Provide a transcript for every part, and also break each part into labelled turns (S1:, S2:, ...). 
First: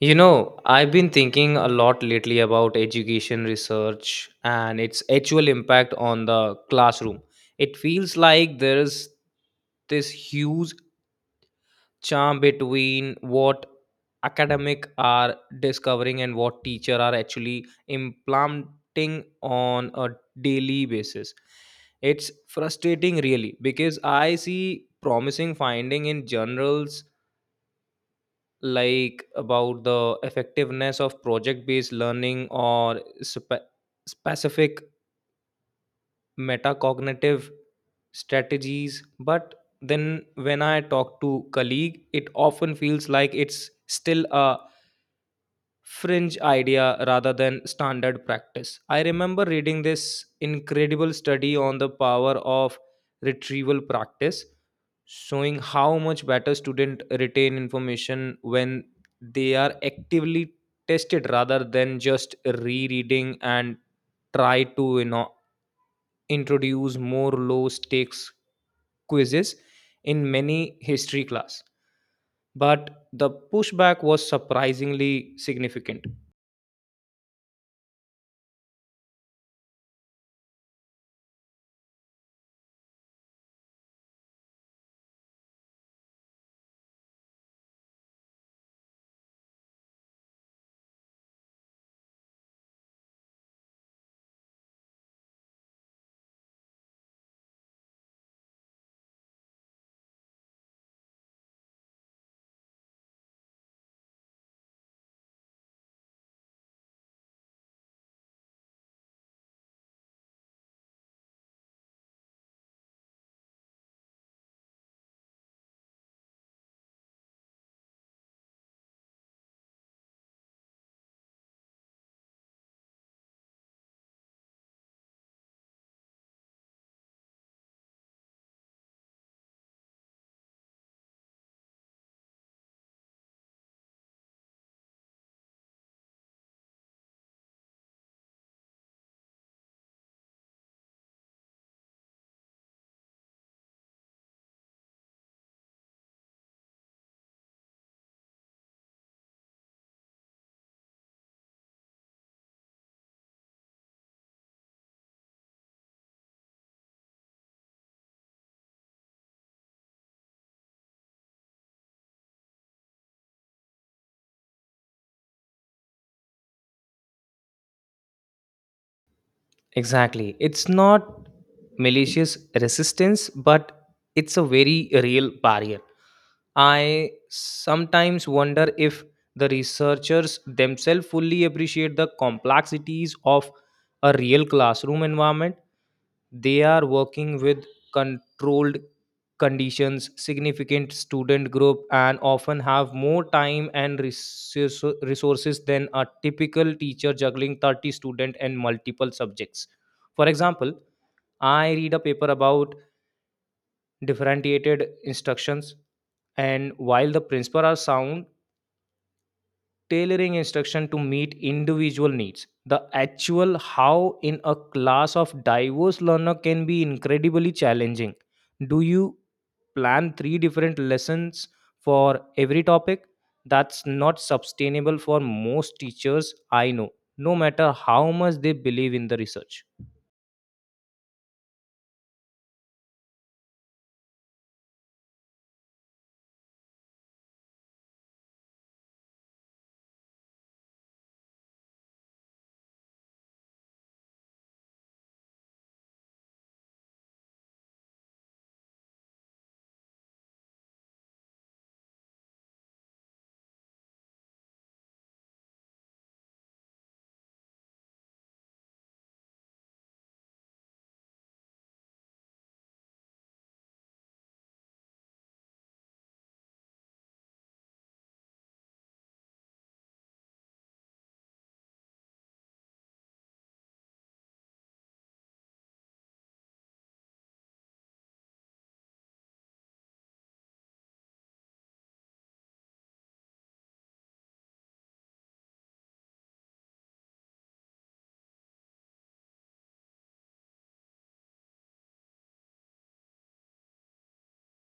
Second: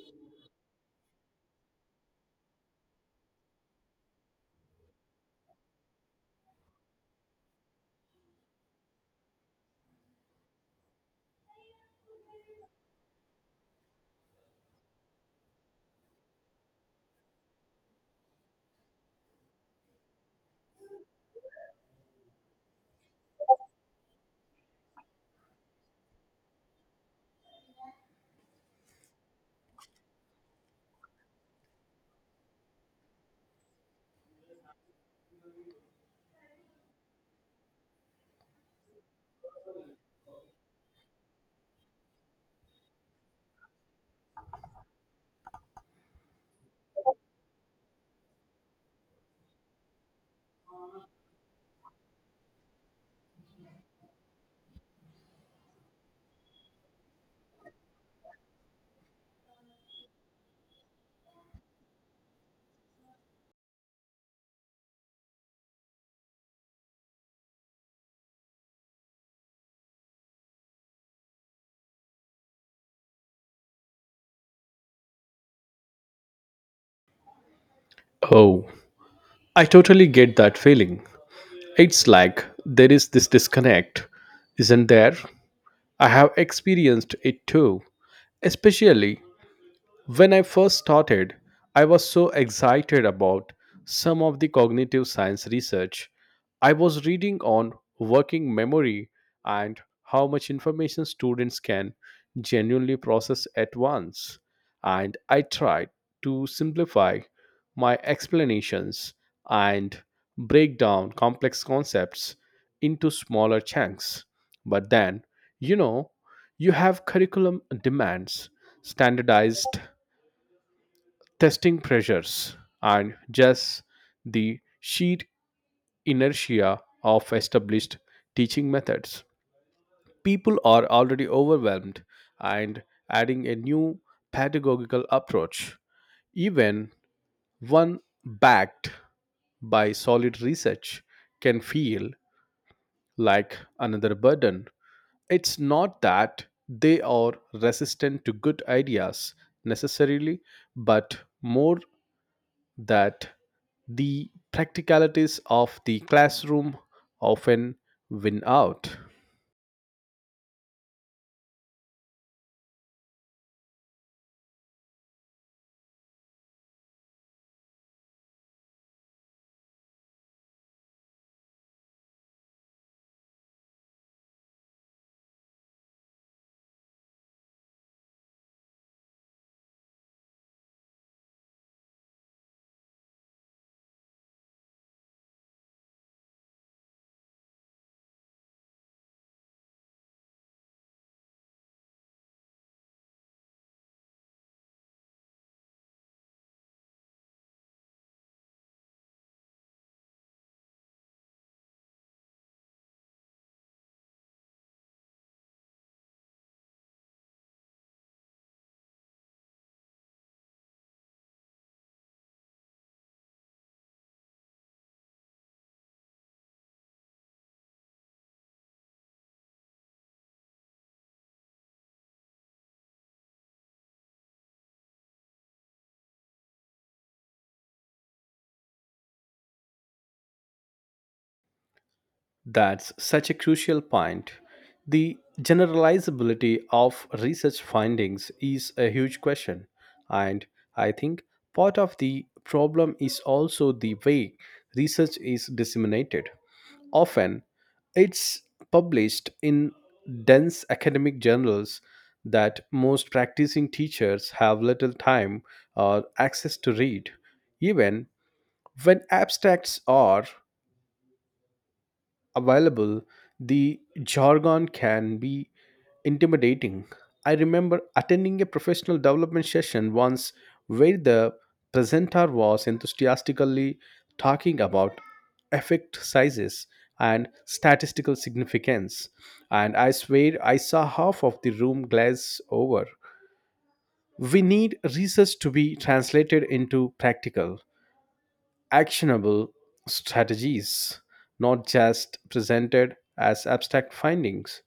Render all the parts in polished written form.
S1: You know, I've been thinking a lot lately about education research and its actual impact on the classroom. It feels like there's this huge charm between what academic are discovering and what teacher are actually implanting on a daily basis. It's frustrating really because I see promising finding in journals like about the effectiveness of project based learning or specific metacognitive strategies but then when I talk to colleague it often feels like it's still a fringe idea rather than standard practice. I remember reading this incredible study on the power of retrieval practice, showing how much better students retain information when they are actively tested rather than just rereading and try to introduce more low stakes quizzes in many history class but the pushback was surprisingly significant.
S2: Oh, I totally get that feeling. It's like there is this disconnect, isn't there? I have experienced it too, especially when I first started, I was so excited about some of the cognitive science research I was reading on working memory and how much information students can genuinely process at once. And I tried to simplify my explanations and break down complex concepts into smaller chunks. But then, you know, you have curriculum demands, standardized testing pressures and just the sheer inertia of established teaching methods. People are already overwhelmed, and adding a new pedagogical approach, even one backed by solid research, can feel like another burden. It's not that they are resistant to good ideas necessarily, but more that the practicalities of the classroom often win out.
S1: Exactly. It's not malicious resistance, but it's a very real barrier. I sometimes wonder if the researchers themselves fully appreciate the complexities of a real classroom environment. They are working with controlled conditions, significant student group, and often have more time and resources than a typical teacher juggling 30 students and multiple subjects. For example, I read a paper about differentiated instructions, and while the principles are sound, tailoring instruction to meet individual needs. The actual how in a class of diverse learner can be incredibly challenging. Do you plan three different lessons for every topic that's not sustainable for most teachers I know, no matter how much they believe in the research.
S2: That's such a crucial point. The generalizability of research findings is a huge question, and I think part of the problem is also the way research is disseminated. Often, it's published in dense academic journals that most practicing teachers have little time or access to read, even when abstracts are available, the jargon can be intimidating. I remember attending a professional development session once where the presenter was enthusiastically talking about effect sizes and statistical significance, and I swear I saw half of the room glaze over. We need research to be translated into practical actionable strategies, not just presented as abstract findings.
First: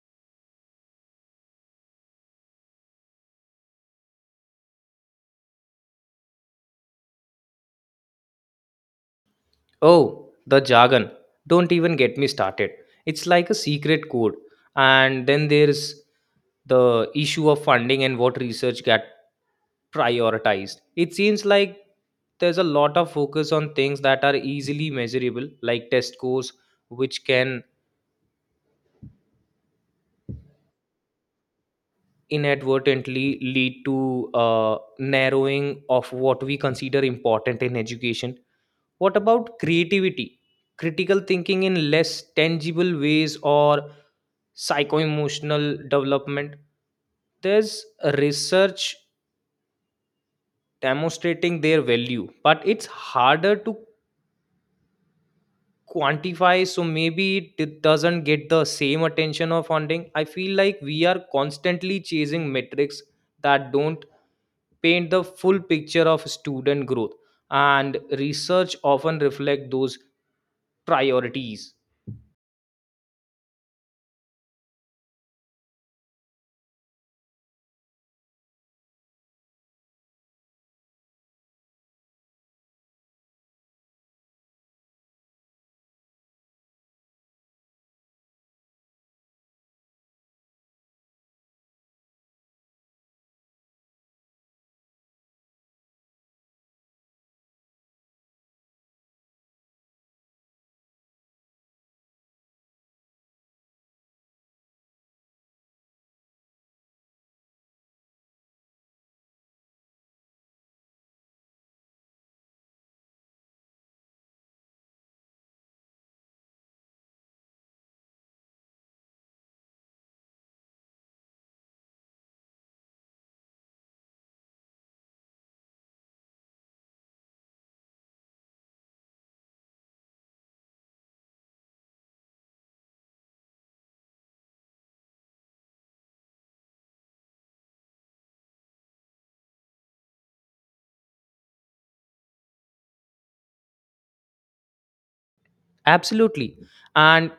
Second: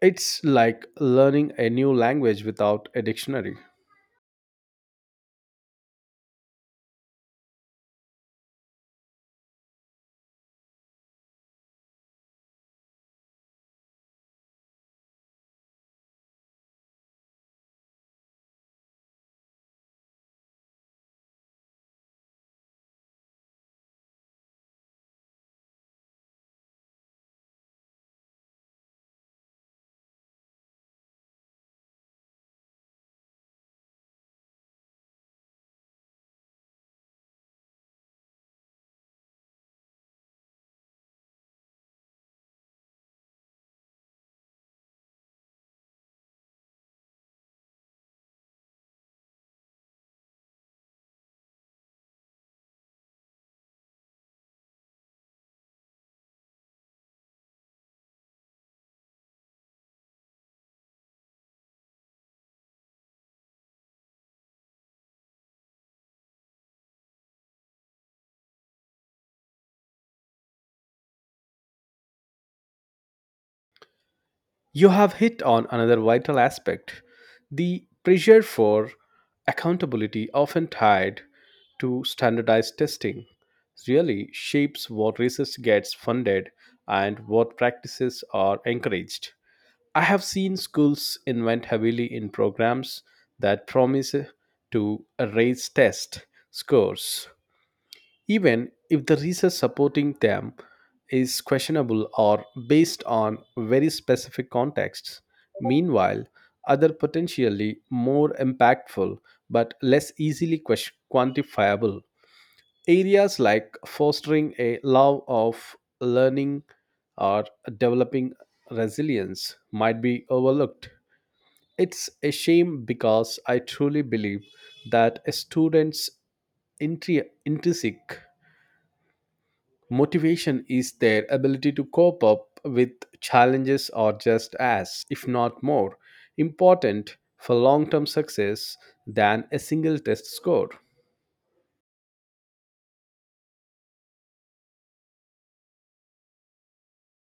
S2: It's like learning a new language without a dictionary.
S1: Oh, the jargon, don't even get me started. It's like a secret code. And then there's the issue of funding and what research get prioritized. It seems like there's a lot of focus on things that are easily measurable like test scores, which can inadvertently lead to narrowing of what we consider important in education. What about creativity, critical thinking in less tangible ways, or psycho-emotional development? There's research demonstrating their value but it's harder to quantify, so maybe it doesn't get the same attention or funding. I feel like we are constantly chasing metrics that don't paint the full picture of student growth, and research often reflect those priorities.
S2: You have hit on another vital aspect: the pressure for accountability, often tied to standardized testing, really shapes what research gets funded and what practices are encouraged. I have seen schools invest heavily in programs that promise to raise test scores even if the research supporting them is questionable or based on very specific contexts. Meanwhile, other potentially more impactful but less easily quantifiable areas like fostering a love of learning or developing resilience might be overlooked. It's a shame because I truly believe that a student's intrinsic motivation is their ability to cope up with challenges or just as, if not more, important for long term success than a single test score.
S1: Absolutely. And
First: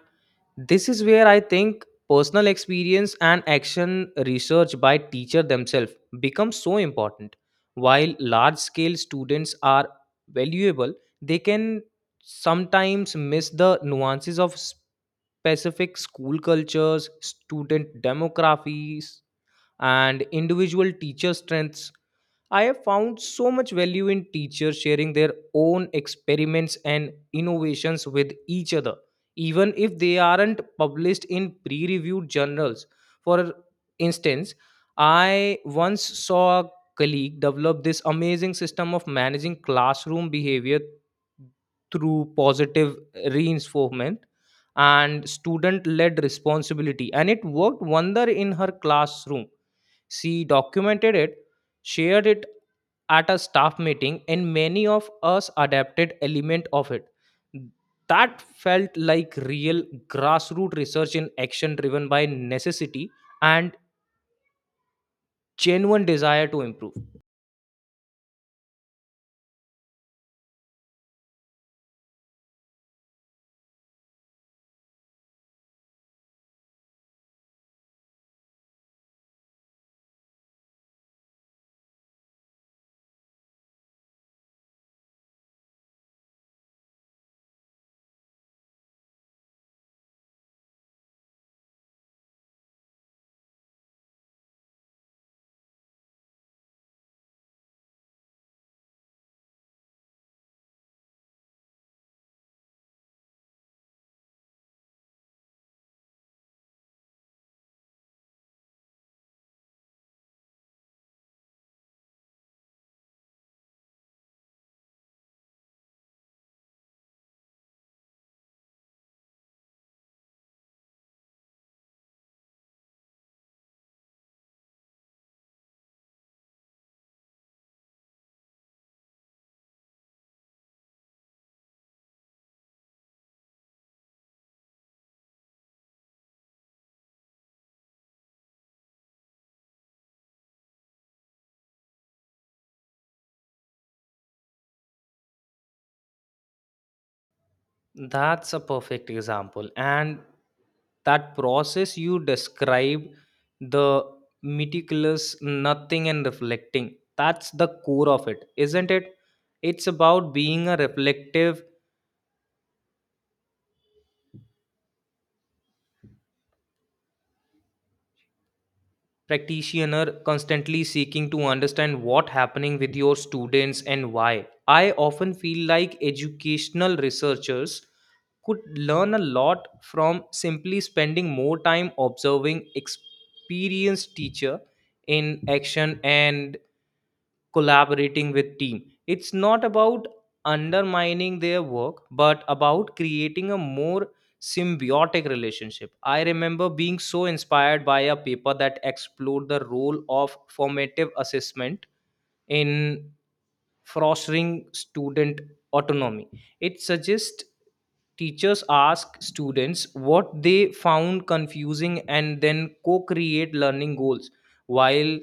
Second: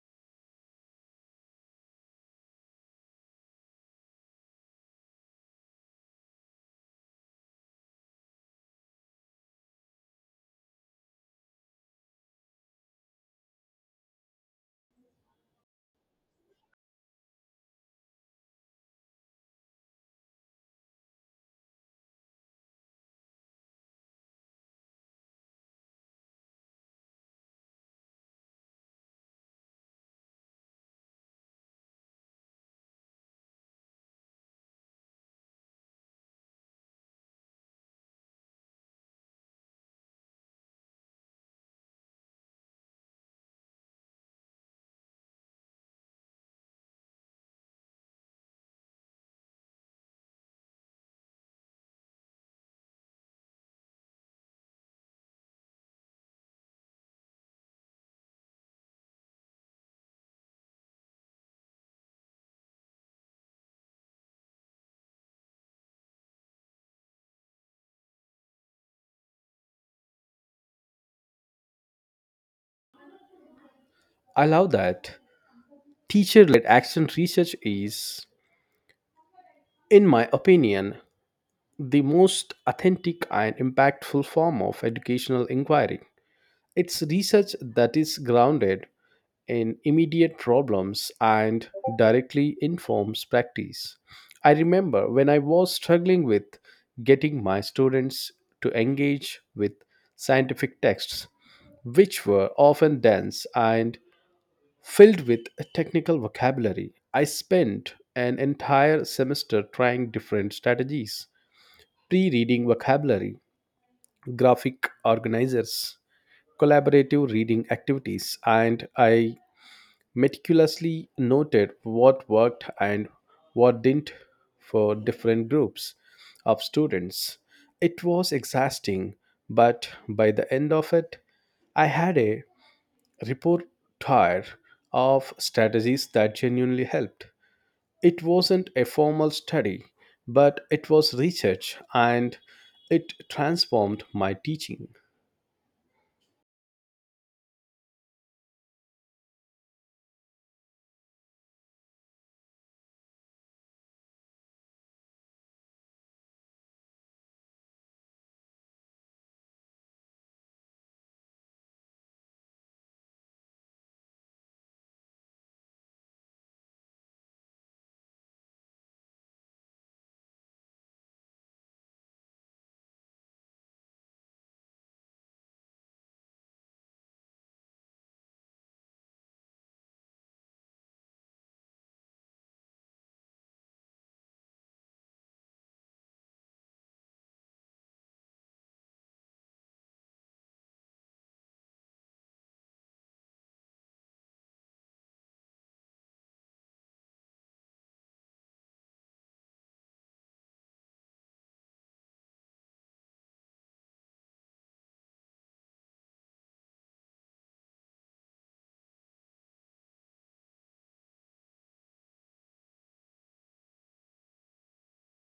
S1: this is where I think personal experience and action research by teacher themselves becomes so important. While large scale students are valuable, they can sometimes miss the nuances of specific school cultures, student demographies, and individual teacher strengths. I have found so much value in teachers sharing their own experiments and innovations with each other, even if they aren't published in pre reviewed journals. For instance, I once saw a colleague develop this amazing system of managing classroom behavior through positive reinforcement and student led responsibility, and it worked wonder in her classroom. She documented it, shared it at a staff meeting, and many of us adapted element of it. That felt like real grassroots research in action, driven by necessity and genuine desire to improve.
S2: I love that. Teacher led action research is, in my opinion, the most authentic and impactful form of educational inquiry. It's research that is grounded in immediate problems and directly informs practice. I remember when I was struggling with getting my students to engage with scientific texts, which were often dense and filled with technical vocabulary. I spent an entire semester trying different strategies: pre reading vocabulary, graphic organizers, collaborative reading activities, and I meticulously noted what worked and what didn't for different groups of students. It was exhausting, but by the end of it, I had a repertoire of strategies that genuinely helped. It wasn't a formal study, but it was research and it transformed my teaching.
S1: That's a perfect example. And that process you describe, the meticulous nothing and reflecting, that's the core of it, isn't it? It's about being a reflective practitioner constantly seeking to understand what happening with your students and why. I often feel like educational researchers could learn a lot from simply spending more time observing experienced teacher in action and collaborating with team. It's not about undermining their work but about creating a more symbiotic relationship. I remember being so inspired by a paper that explored the role of formative assessment in fostering student autonomy. It suggests teachers ask students what they found confusing and then co-create learning goals. While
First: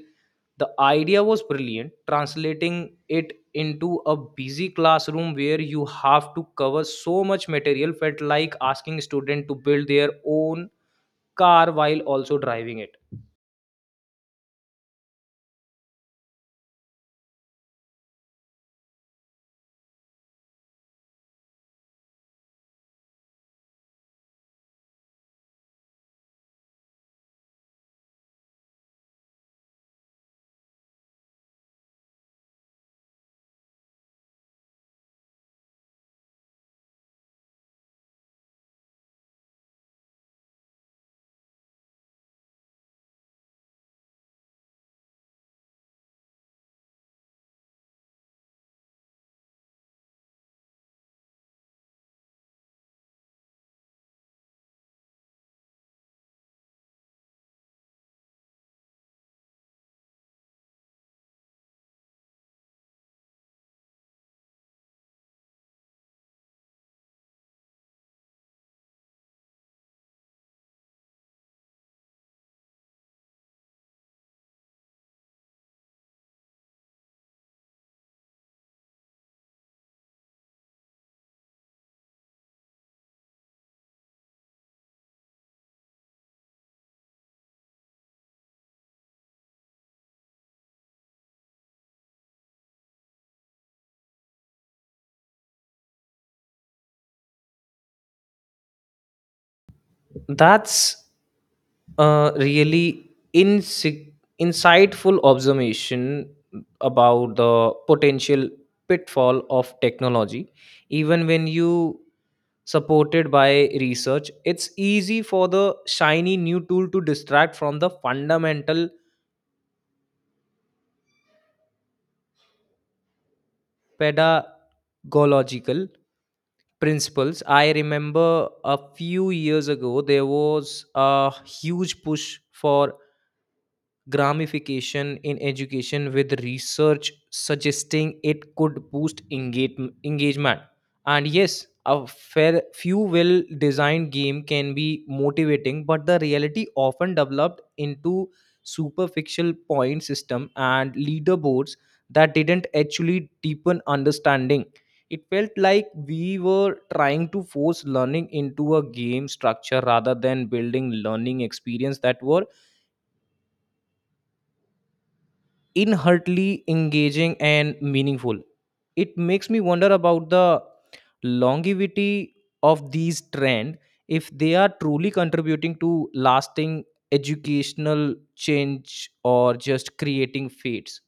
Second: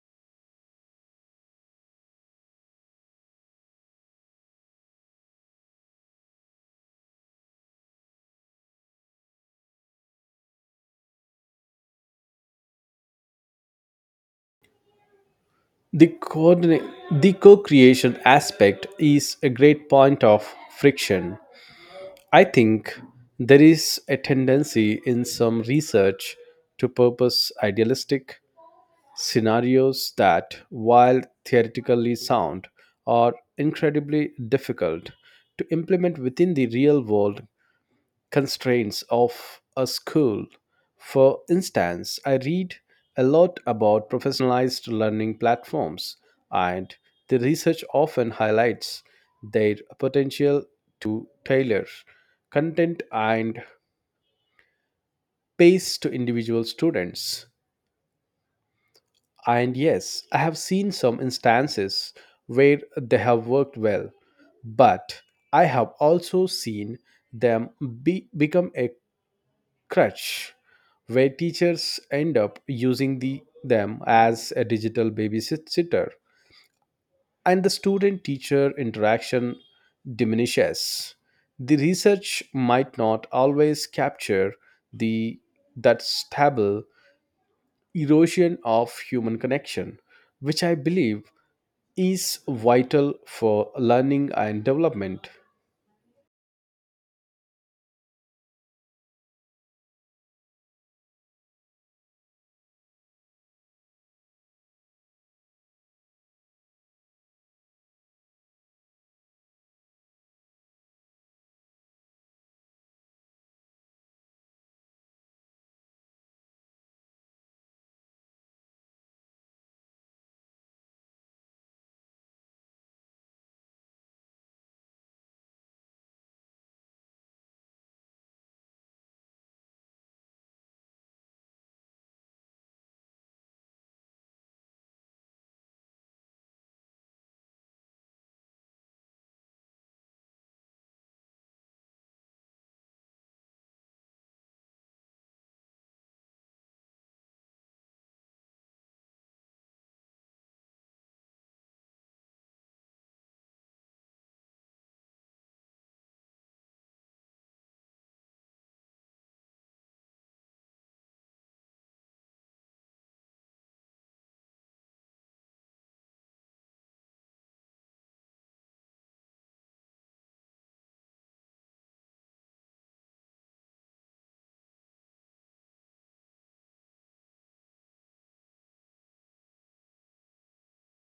S1: the idea was brilliant, translating it into a busy classroom where you have to cover so much material felt like asking students to build their own car while also driving it.
S2: The, coordinate, the co-creation aspect is a great point of friction. I think there is a tendency in some research to purpose idealistic scenarios that, while theoretically sound, are incredibly difficult to implement within the real world constraints of a school. For instance, I read a lot about professionalized learning platforms, and the research often highlights their potential to tailor content and pace to individual students. And yes, I have seen some instances where they have worked well, but I have also seen them become a crutch where teachers end up using them as a digital babysitter and the student teacher interaction diminishes. The research might not always capture the that stable erosion of human connection, which I believe is vital for learning and development.
S1: That's really insightful observation about the potential pitfall of technology. Even when you supported by research, it's easy for the shiny new tool to distract from the fundamental pedagogical principles. I remember a few years ago there was a huge push for gramification in education with research suggesting it could boost engagement, and yes, a fair few well designed game can be motivating but the reality often developed into superficial point system and leaderboards that didn't actually deepen understanding. It felt like we were trying to force learning into a game structure rather than building learning experience that were inherently engaging and meaningful. It makes me wonder about the longevity of these trend, if they are truly contributing to lasting educational change or just creating fates.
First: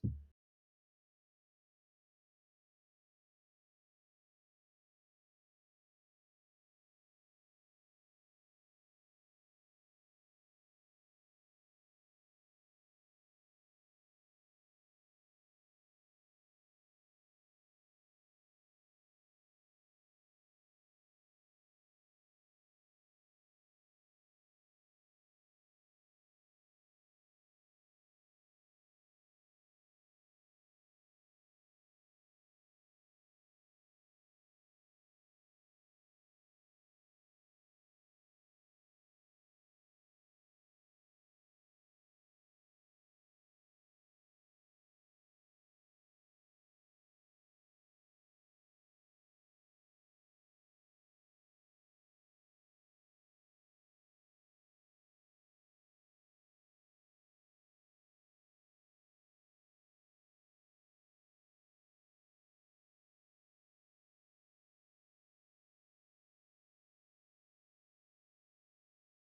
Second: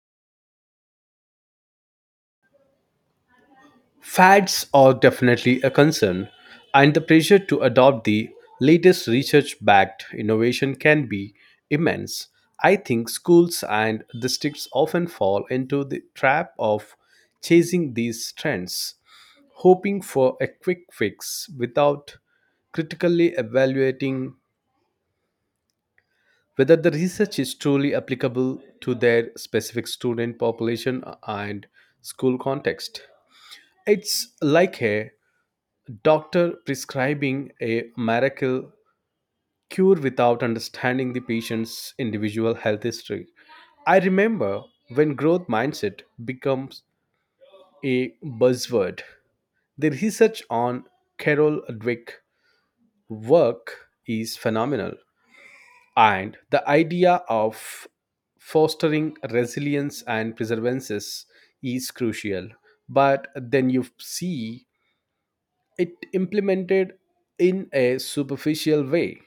S2: Fads are definitely a concern, and the pressure to adopt the latest research backed innovation can be immense. I think schools and districts often fall into the trap of chasing these trends, hoping for a quick fix without critically evaluating whether the research is truly applicable to their specific student population and school context. It's like a doctor prescribing a miracle cure without understanding the patient's individual health history. I remember when growth mindset becomes a buzzword. The research on Carol Dweck work is phenomenal, and the idea of fostering resilience and perseverance is crucial. But then you see it implemented in a superficial way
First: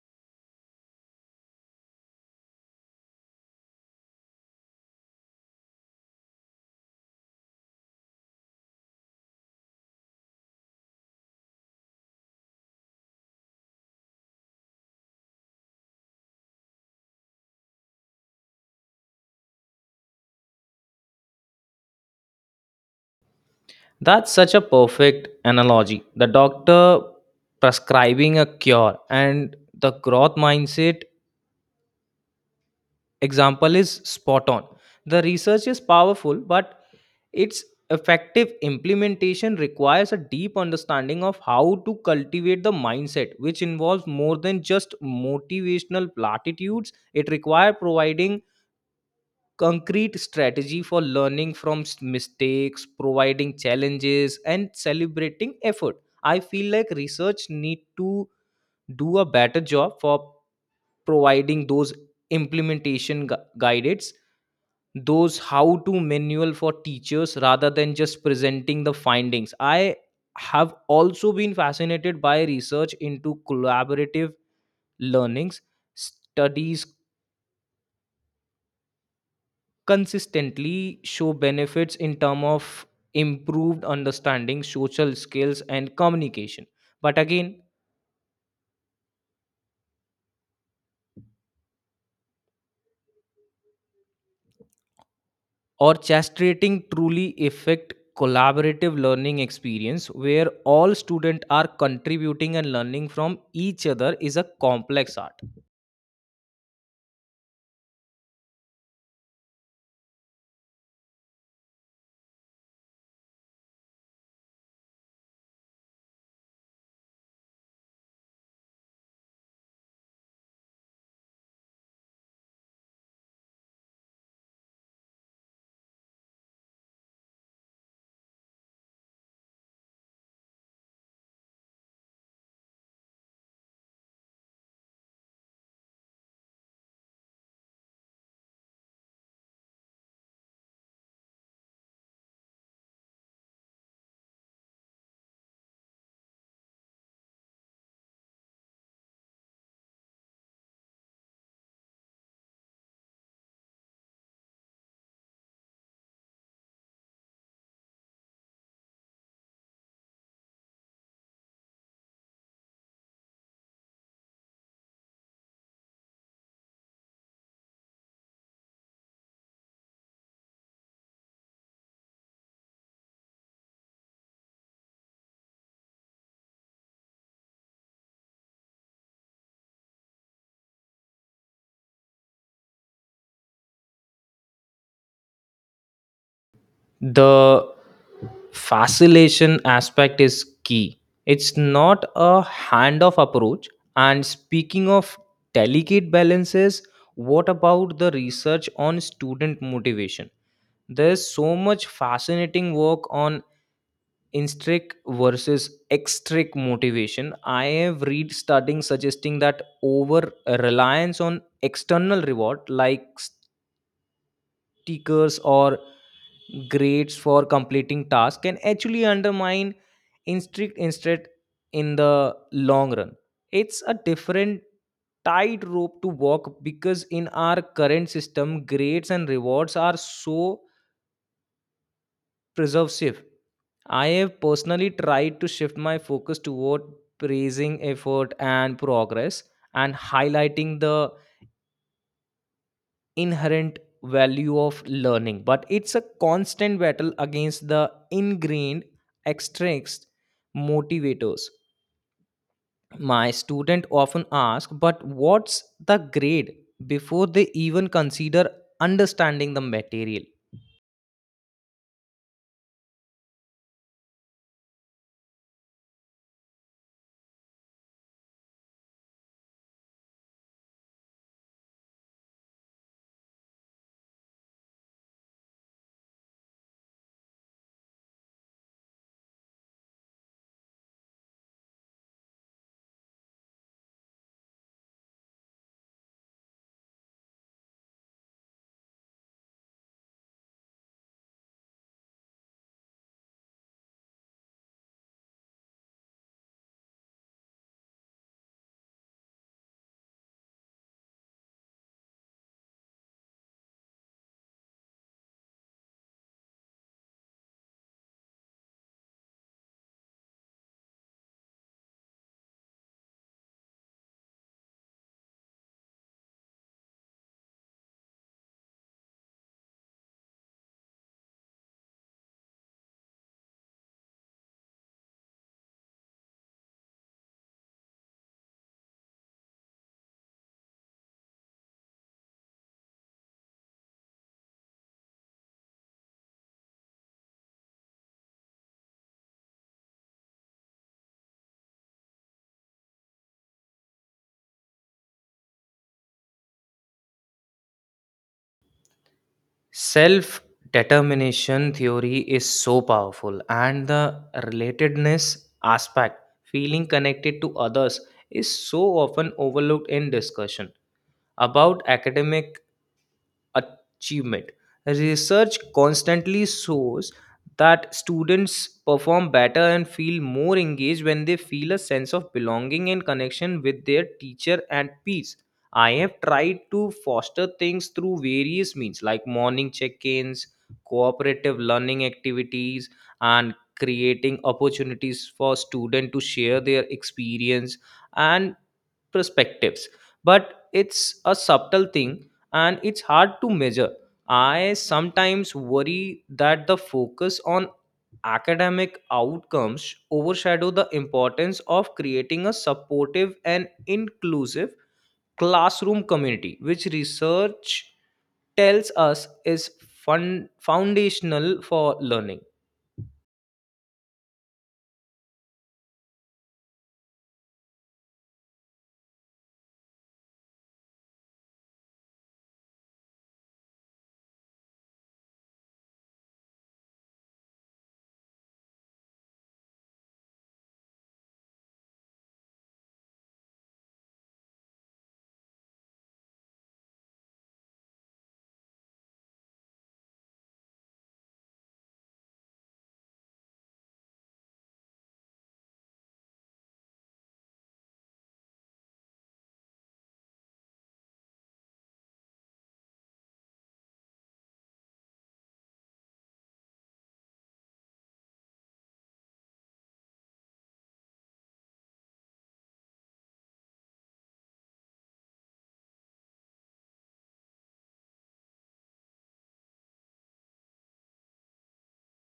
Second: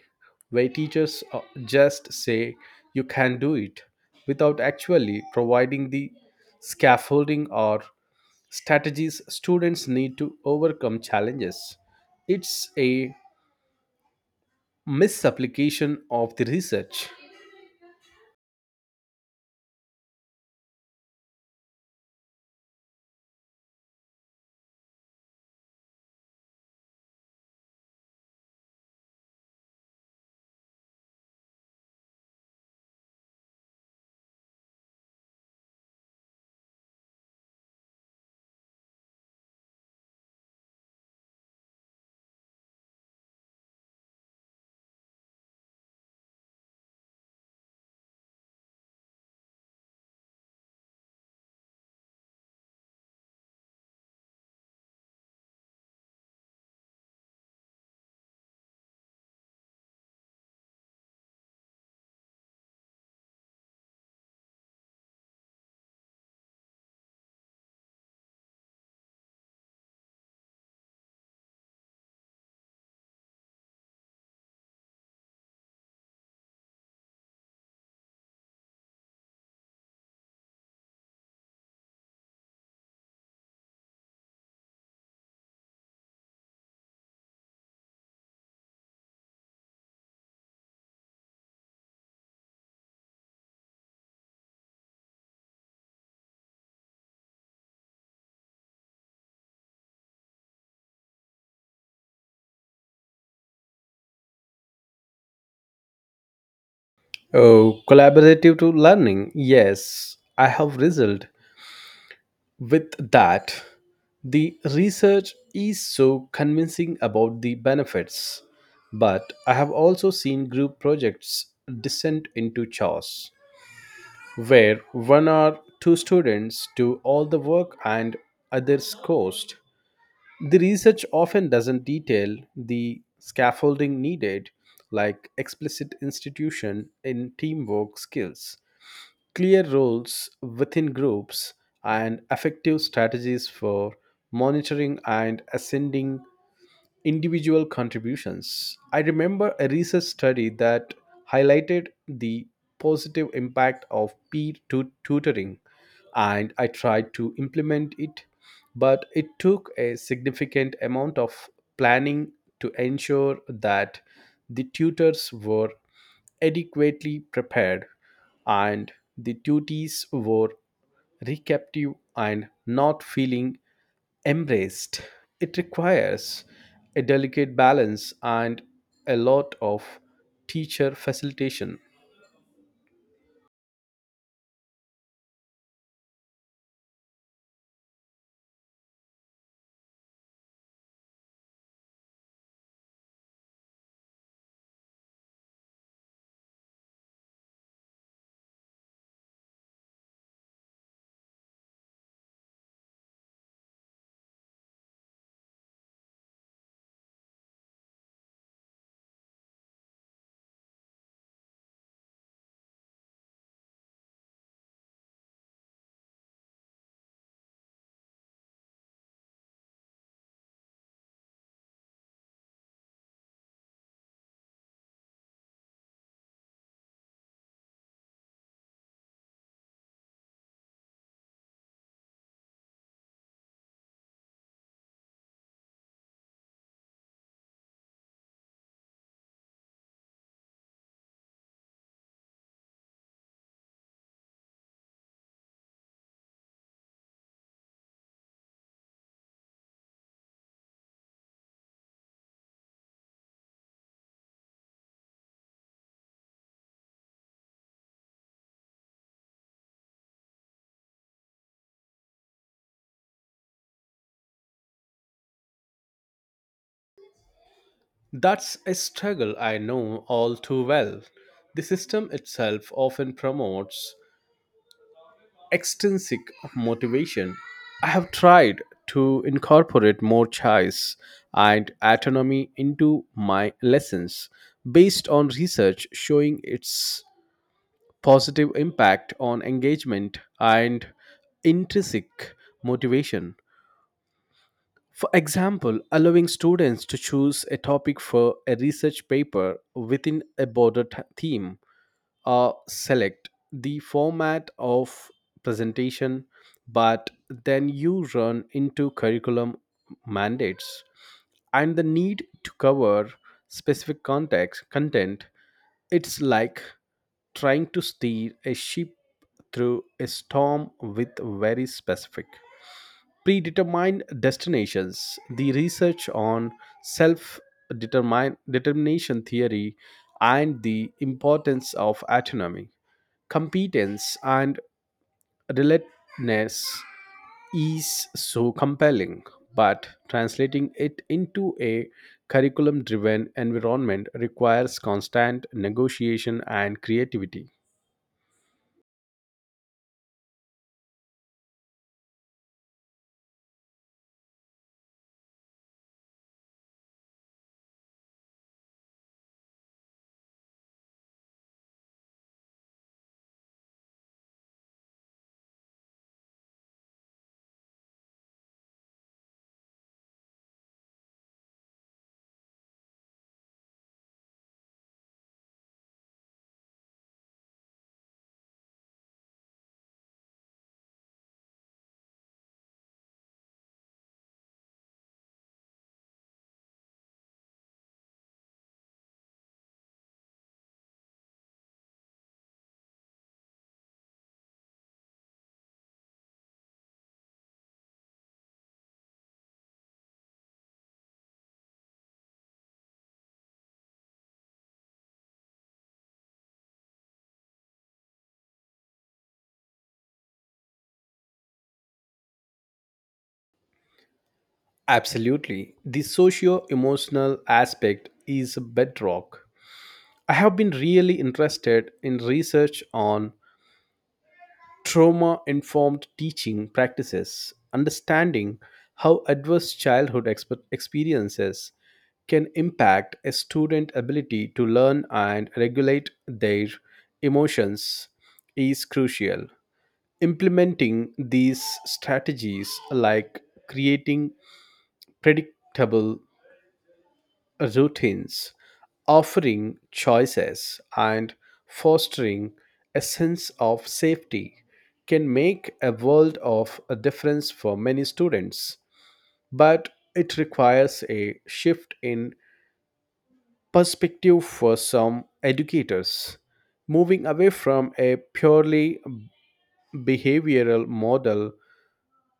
S2: where teachers just say you can do it without actually providing the scaffolding or strategies students need to overcome challenges. It's a misapplication of the research.
S1: That's such a perfect analogy. The doctor prescribing a cure and the growth mindset example is spot on. The research is powerful, but its effective implementation requires a deep understanding of how to cultivate the mindset, which involves more than just motivational platitudes. It requires providing concrete strategy for learning from mistakes, providing challenges, and celebrating effort. I feel like research need to do a better job for providing those implementation guidance, those how to manual for teachers rather than just presenting the findings. I have also been fascinated by research into collaborative learnings. Studies consistently show benefits in terms of improved understanding, social skills and communication, but again, orchestrating truly effect collaborative learning experience where all students are contributing and learning from each other is a complex art.
S2: Oh, collaborative to learning, yes, I have result with that. The research is so convincing about the benefits, but I have also seen group projects descend into chaos, where one or two students do all the work and others coast. The research often doesn't detail the scaffolding needed, like explicit institution in teamwork skills, clear roles within groups, and effective strategies for monitoring and ascending individual contributions. I remember a research study that highlighted the positive impact of tutoring, and I tried to implement it, but it took a significant amount of planning to ensure that the tutors were adequately prepared, and the duties were receptive and not feeling embraced. It requires a delicate balance and a lot of teacher facilitation.
S1: The facilitation aspect is key. It's not a handoff approach. And speaking of delicate balances, what about the research on student motivation? There's so much fascinating work on intrinsic versus extrinsic motivation. I have read studies suggesting that over reliance on external reward like stickers or grades for completing tasks can actually undermine instinct instead in the long run. It's a different tightrope to walk because in our current system grades and rewards are so preservative. I have personally tried to shift my focus toward praising effort and progress and highlighting the inherent value of learning, but it's a constant battle against the ingrained extrinsic motivators. My student often ask, but what's the grade, before they even consider understanding the material.
S2: That's a struggle I know all too well. The system itself often promotes extrinsic motivation. I have tried to incorporate more choice and autonomy into my lessons based on research showing its positive impact on engagement and intrinsic motivation. For example, allowing students to choose a topic for a research paper within a broader theme, select the format of presentation, but then you run into curriculum mandates and the need to cover specific context content. It's like trying to steer a ship through a storm with very specific predetermined destinations. The research on self determination theory and the importance of autonomy, competence and relentlessness is so compelling, but translating it into a curriculum driven environment requires constant negotiation and creativity.
S1: Self determination theory is so powerful, and the relatedness aspect, feeling connected to others, is so often overlooked in discussion about academic achievement. Research constantly shows that students perform better and feel more engaged when they feel a sense of belonging and connection with their teacher and peers. I have tried to foster things through various means like morning check ins, cooperative learning activities, and creating opportunities for students to share their experience and perspectives, but it's a subtle thing and it's hard to measure. I sometimes worry that the focus on academic outcomes overshadow the importance of creating a supportive and inclusive classroom community, which research tells us is foundational for learning.
S2: Absolutely. The socio emotional aspect is a bedrock. I have been really interested in research on trauma informed teaching practices. Understanding how adverse childhood experiences can impact a student's ability to learn and regulate their emotions is crucial. Implementing these strategies, like creating predictable routines, offering choices, and fostering a sense of safety can make a world of a difference for many students. But it requires a shift in perspective for some educators, moving away from a purely behavioral model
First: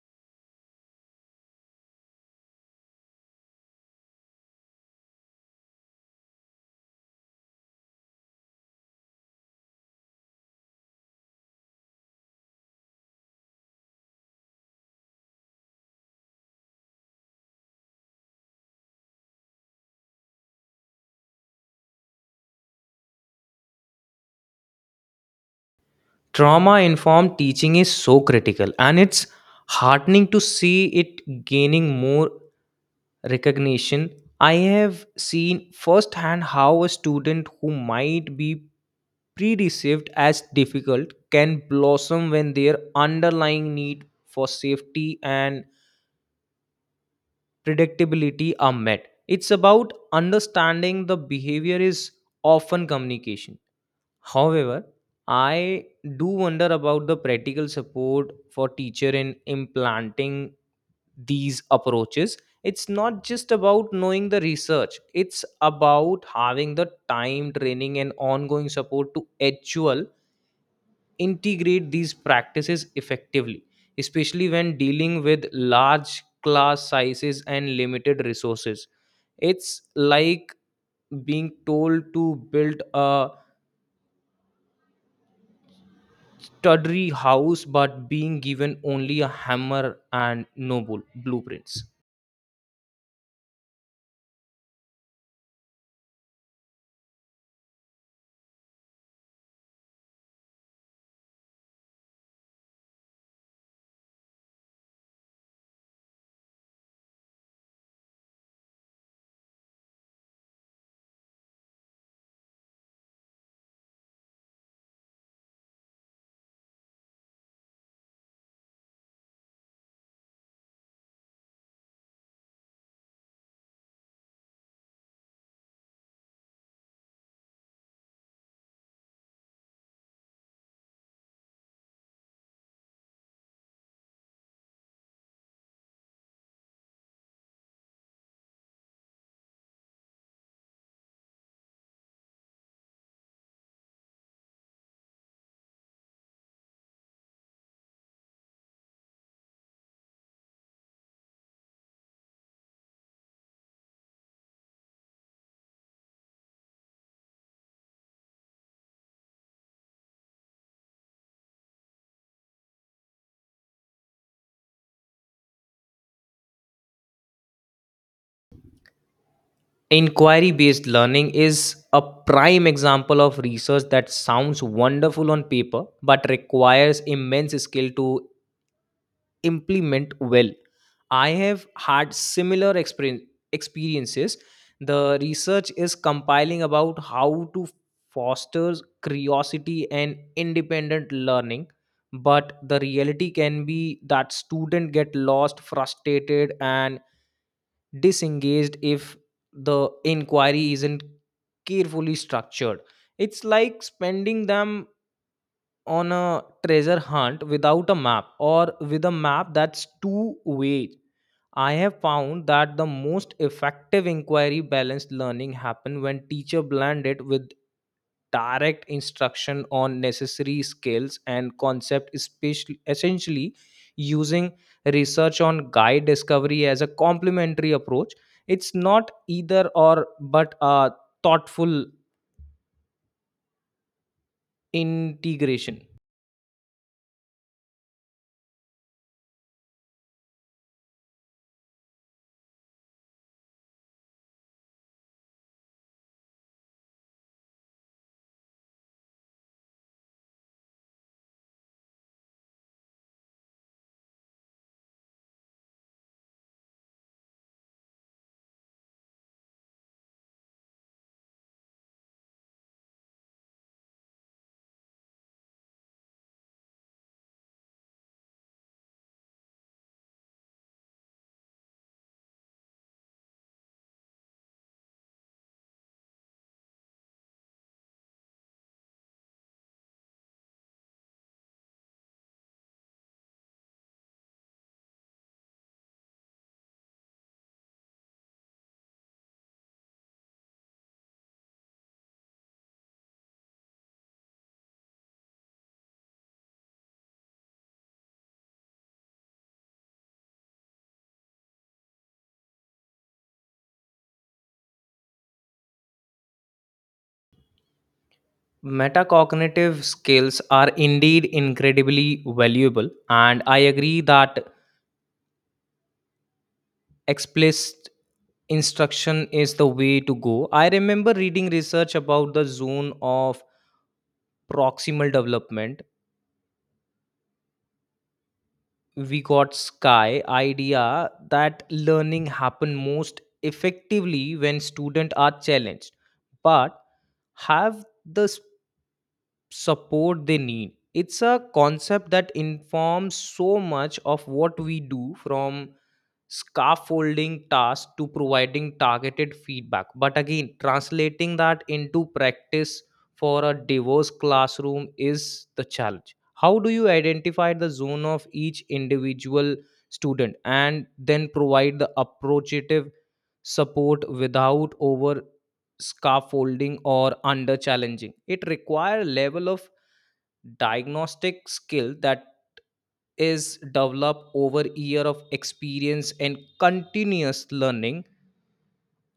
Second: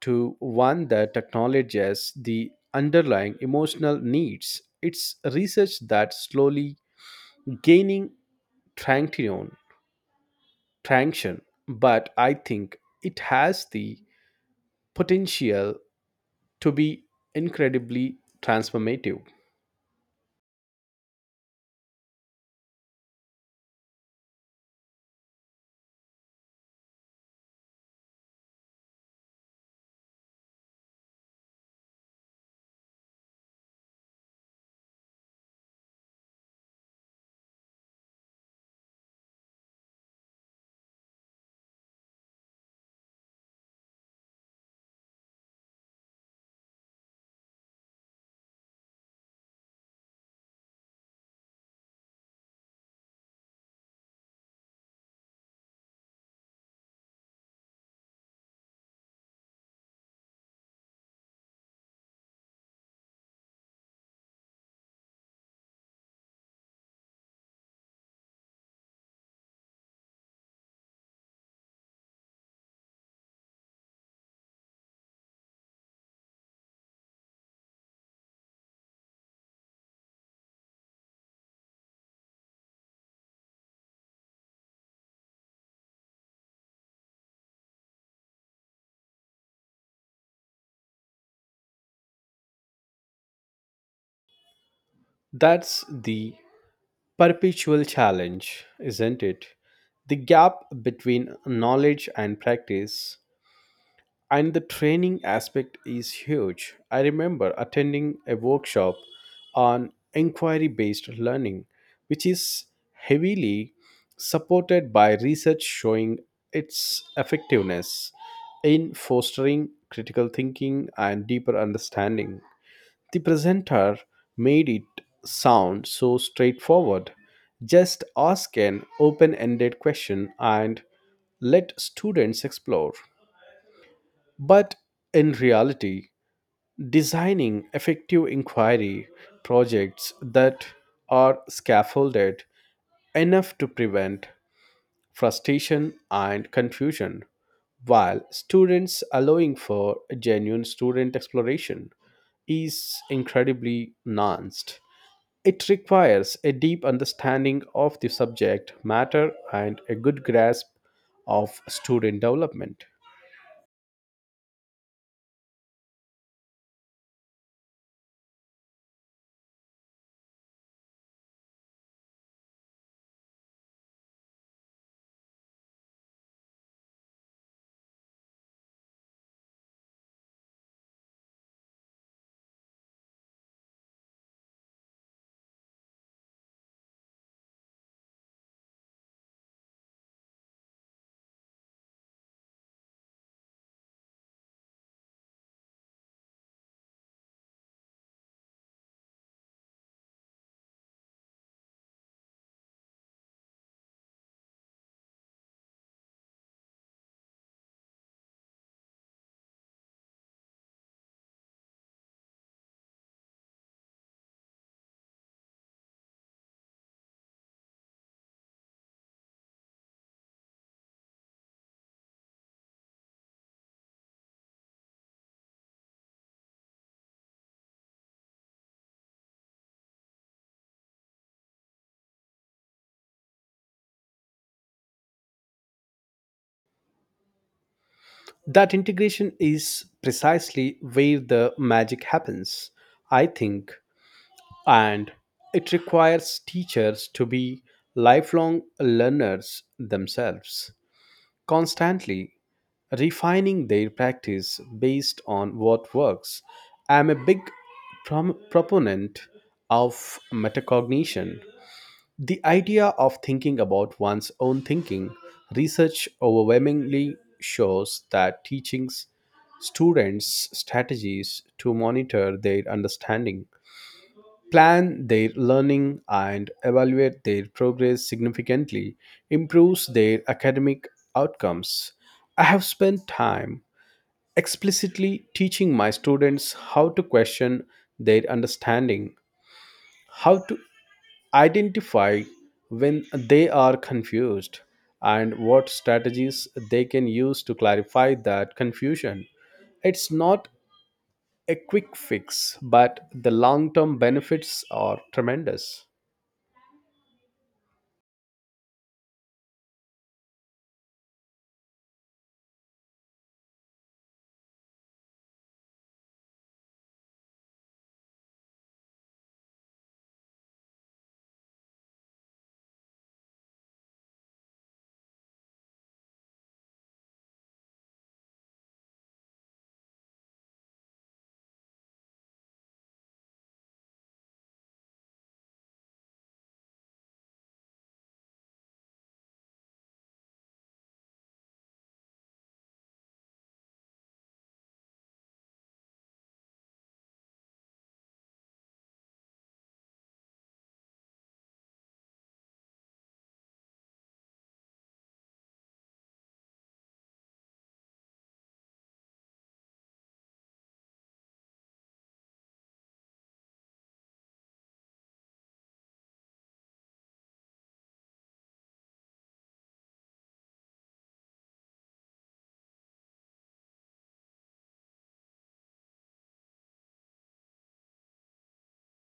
S2: to one that acknowledges the underlying emotional needs. It's research that's slowly gaining Tranction, tranction, but I think it has the potential to be incredibly transformative.
S1: Trauma informed teaching is so critical, and it's heartening to see it gaining more recognition. I have seen firsthand how a student who might be pre-received as difficult can blossom when their underlying need for safety and predictability are met. It's about understanding the behavior is often communication. However, I do wonder about the practical support for teacher in implanting these approaches. It's not just about knowing the research, it's about having the time, training, and ongoing support to actual integrate these practices effectively, especially when dealing with large class sizes and limited resources. It's like being told to build a tawdry house but being given only a hammer and no blueprints.
S2: That's the perpetual challenge, isn't it? The gap between knowledge and practice and the training aspect is huge. I remember attending a workshop on inquiry based learning, which is heavily supported by research showing its effectiveness in fostering critical thinking and deeper understanding. The presenter made it sound so straightforward. Just ask an open ended question and let students explore. But in reality, designing effective inquiry projects that are scaffolded enough to prevent frustration and confusion while students allowing for genuine student exploration is incredibly nuanced. It requires a deep understanding of the subject matter and a good grasp of student development.
S1: Inquiry based learning is a prime example of research that sounds wonderful on paper but requires immense skill to implement well. I have had similar experiences. The research is compiling about how to foster curiosity and independent learning, but the reality can be that students get lost, frustrated, and disengaged if the inquiry isn't carefully structured. It's like spending them on a treasure hunt without a map or with a map that's two way. I have found that the most effective inquiry based learning happen when teacher blend it with direct instruction on necessary skills and concept, especially essentially using research on guide discovery as a complementary approach. It's not either or but a thoughtful integration.
S2: That integration is precisely where the magic happens, I think, and it requires teachers to be lifelong learners themselves, constantly refining their practice based on what works. I'm a big proponent of metacognition, the idea of thinking about one's own thinking. Research overwhelmingly shows that teachings students strategies to monitor their understanding, plan their learning, and evaluate their progress significantly improves their academic outcomes. I have spent time explicitly teaching my students how to question their understanding, how to identify when they are confused and what strategies they can use to clarify that confusion. It's not a quick fix, but the long term benefits are tremendous.
S1: Metacognitive skills are indeed incredibly valuable, and I agree that explicit instruction is the way to go. I remember reading research about the zone of proximal development, we got sky idea that learning happen most effectively when students are challenged but have the support they need. It's a concept that informs so much of what we do, from scaffolding tasks to providing targeted feedback. But again, translating that into practice for a diverse classroom is the challenge. How do you identify the zone of each individual student and then provide the appropriate support without over scaffolding or under challenging It require level of diagnostic skill that is developed over year of experience and continuous learning,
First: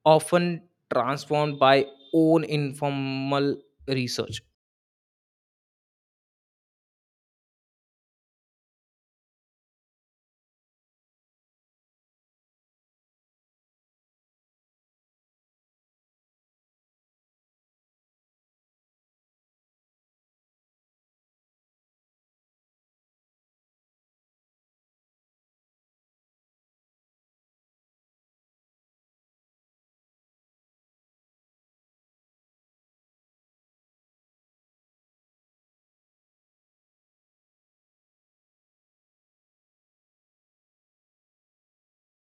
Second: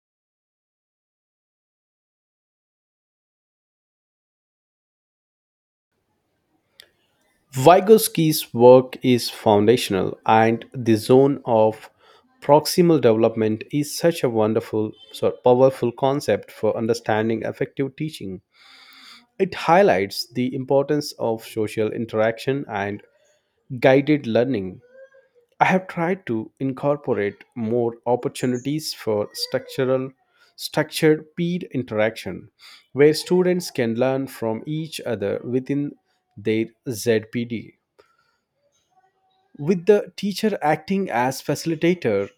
S1: often transformed by own informal research.
S2: Vygotsky's work is foundational, and the zone of proximal development is such a wonderful, so powerful concept for understanding effective teaching. It highlights the importance of social interaction and guided learning. I have tried to incorporate more opportunities for structural structured peer interaction where students can learn from each other within their ZPD. With the teacher acting as facilitator,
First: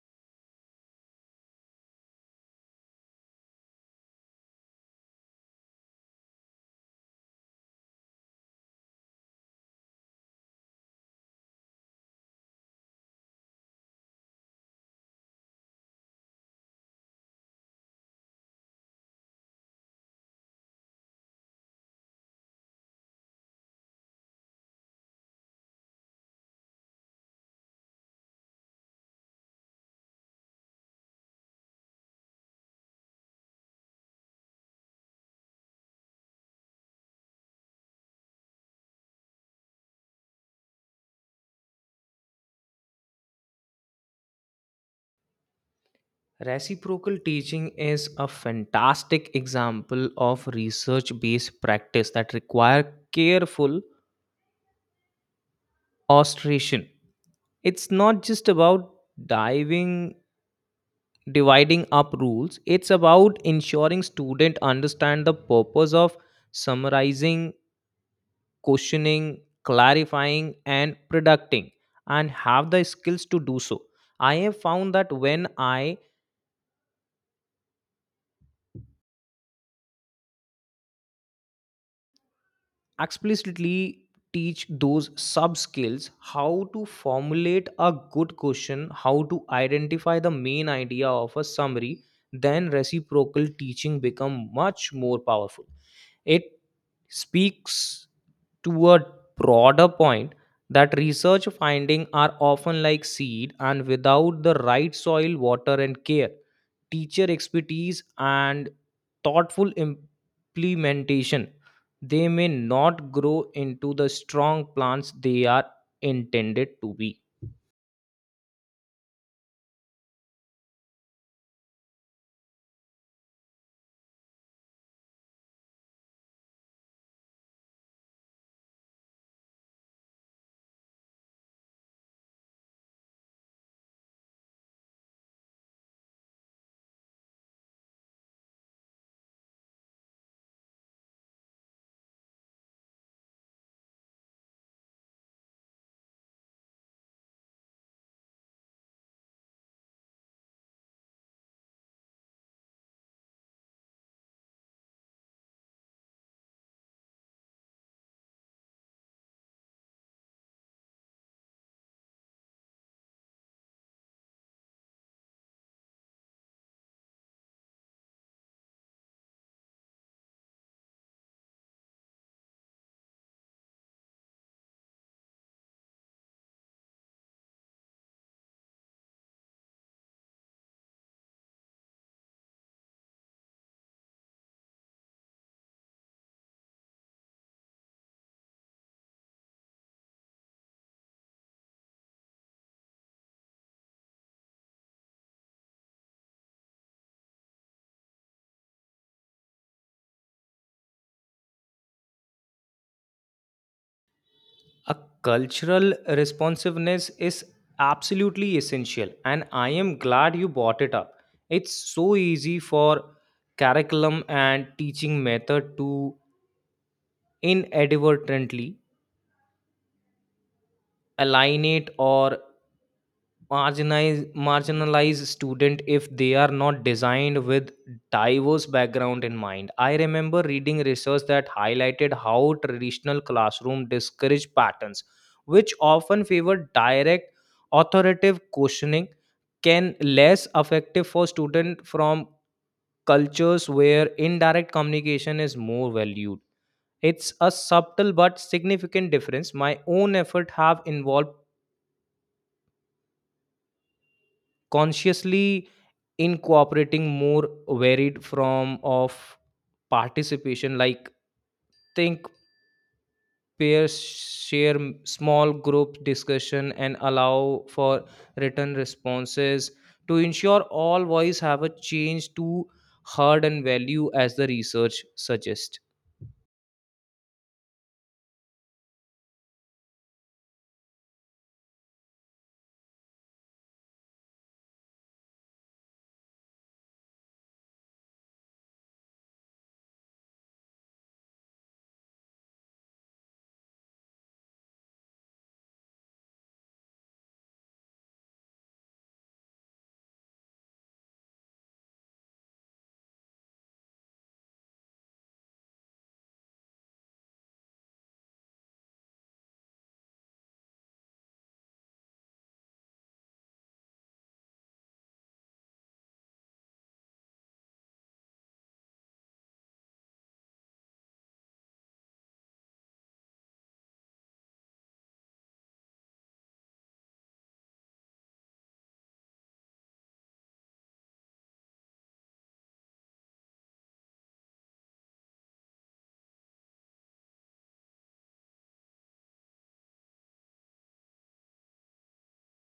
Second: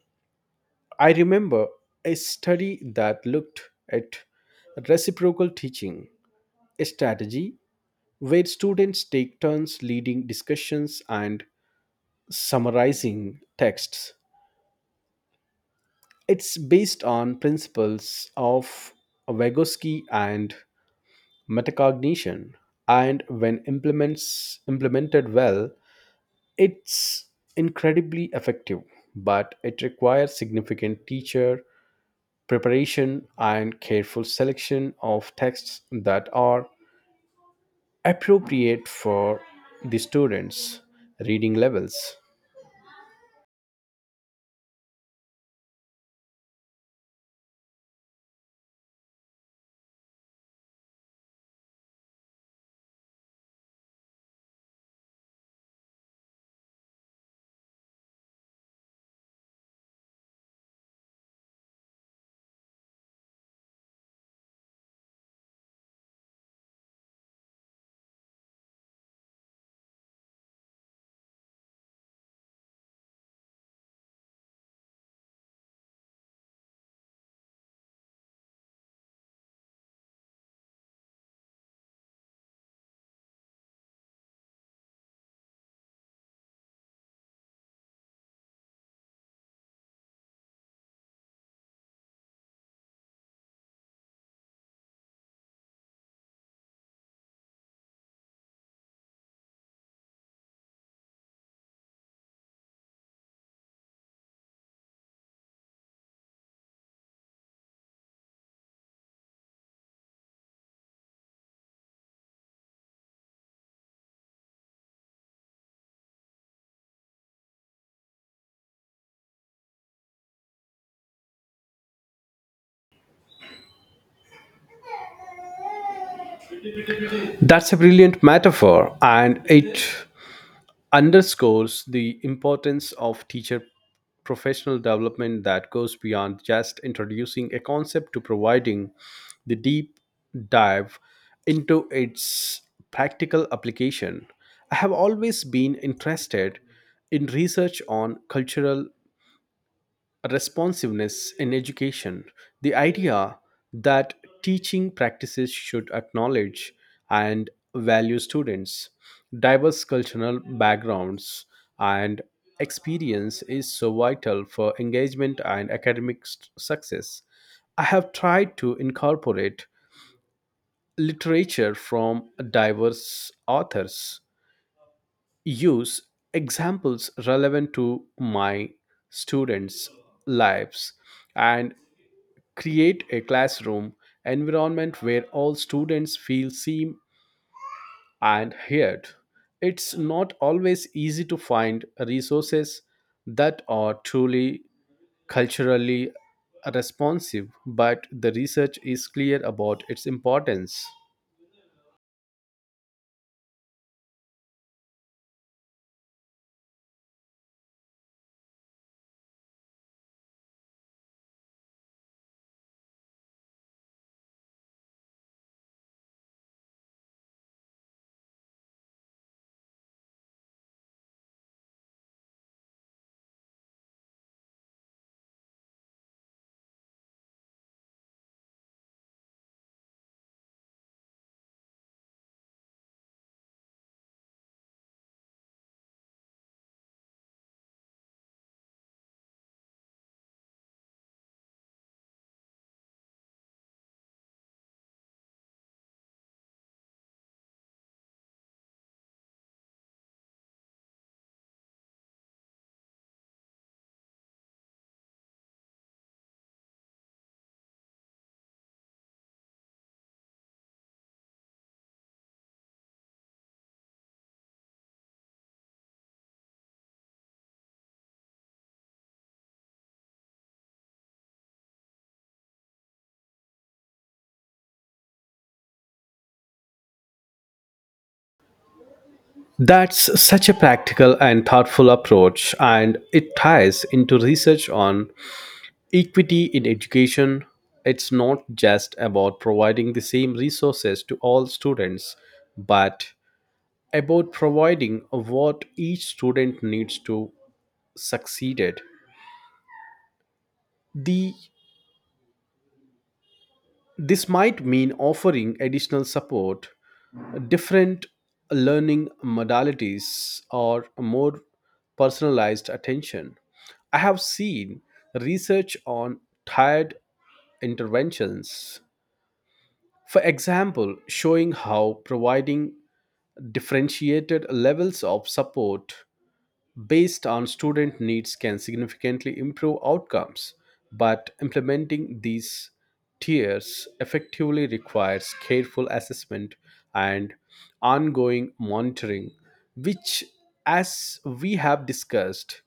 S2: I remember a study that looked at reciprocal teaching, a strategy where students take turns leading discussions and summarizing texts. It's based on principles of Vygotsky and metacognition, and when implements implemented well, it's incredibly effective. But it requires significant teacher preparation and careful selection of texts that are appropriate for the students' reading levels.
S1: Reciprocal teaching is a fantastic example of research based practice that require careful ostration. It's not just about diving dividing up rules. It's about ensuring student understand the purpose of summarizing, questioning, clarifying and predicting, and have the skills to do so. I have found that when I explicitly teach those sub skills, how to formulate a good question, how to identify the main idea of a summary, then reciprocal teaching become much more powerful. It speaks to a broader point that research findings are often like seed, and without the right soil, water, and care, teacher expertise, and thoughtful implementation, they may not grow into the strong plants they are intended to be.
S2: That's a brilliant metaphor, and it underscores the importance of teacher professional development that goes beyond just introducing a concept to providing the deep dive into its practical application. I have always been interested in research on cultural responsiveness in education. The idea that teaching practices should acknowledge and value students' diverse cultural backgrounds and experience is so vital for engagement and academic success. I have tried to incorporate literature from diverse authors, use examples relevant to my students' lives, and create a classroom environment where all students feel seen and heard. It's not always easy to find resources that are truly culturally responsive, but the research is clear about its importance.
S1: A cultural responsiveness is absolutely essential, and I am glad you brought it up. It's so easy for curriculum and teaching method to inadvertently alienate or marginalized student if they are not designed with diverse background in mind. I remember reading research that highlighted how traditional classroom discourage patterns, which often favor direct authoritative questioning, can less effective for students from cultures where indirect communication is more valued. It's a subtle but significant difference. My own effort have involved consciously incorporating more varied form of participation, like think peers share, small group discussion, and allow for written responses to ensure all voice have a chance to heard and value, as the research suggests.
S2: That's such a practical and thoughtful approach, and it ties into research on equity in education. It's not just about providing the same resources to all students, but about providing what each student needs to succeed at. The this might mean offering additional support, different learning modalities, or more personalized attention. I have seen research on tiered interventions, for example, showing how providing differentiated levels of support based on student needs can significantly improve outcomes, but implementing these tiers effectively requires careful assessment and ongoing monitoring, which, as we have discussed,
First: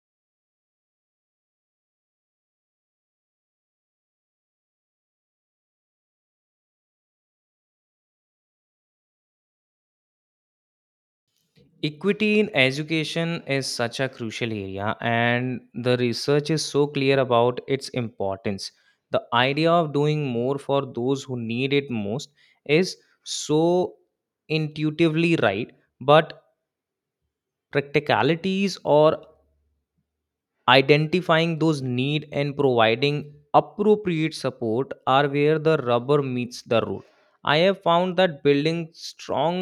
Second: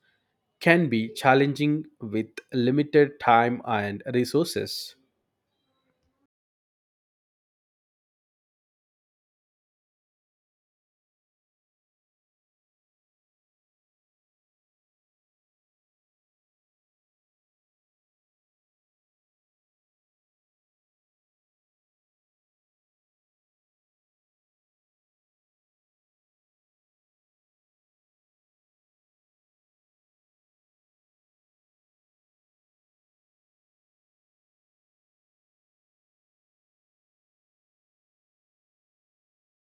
S2: can be challenging with limited time and resources.
S1: Equity in education is such a crucial area, and the research is so clear about its importance. The idea of doing more for those who need it most is so intuitively right, but practicalities or identifying those need and providing appropriate support are where the rubber meets the road. I have found that building strong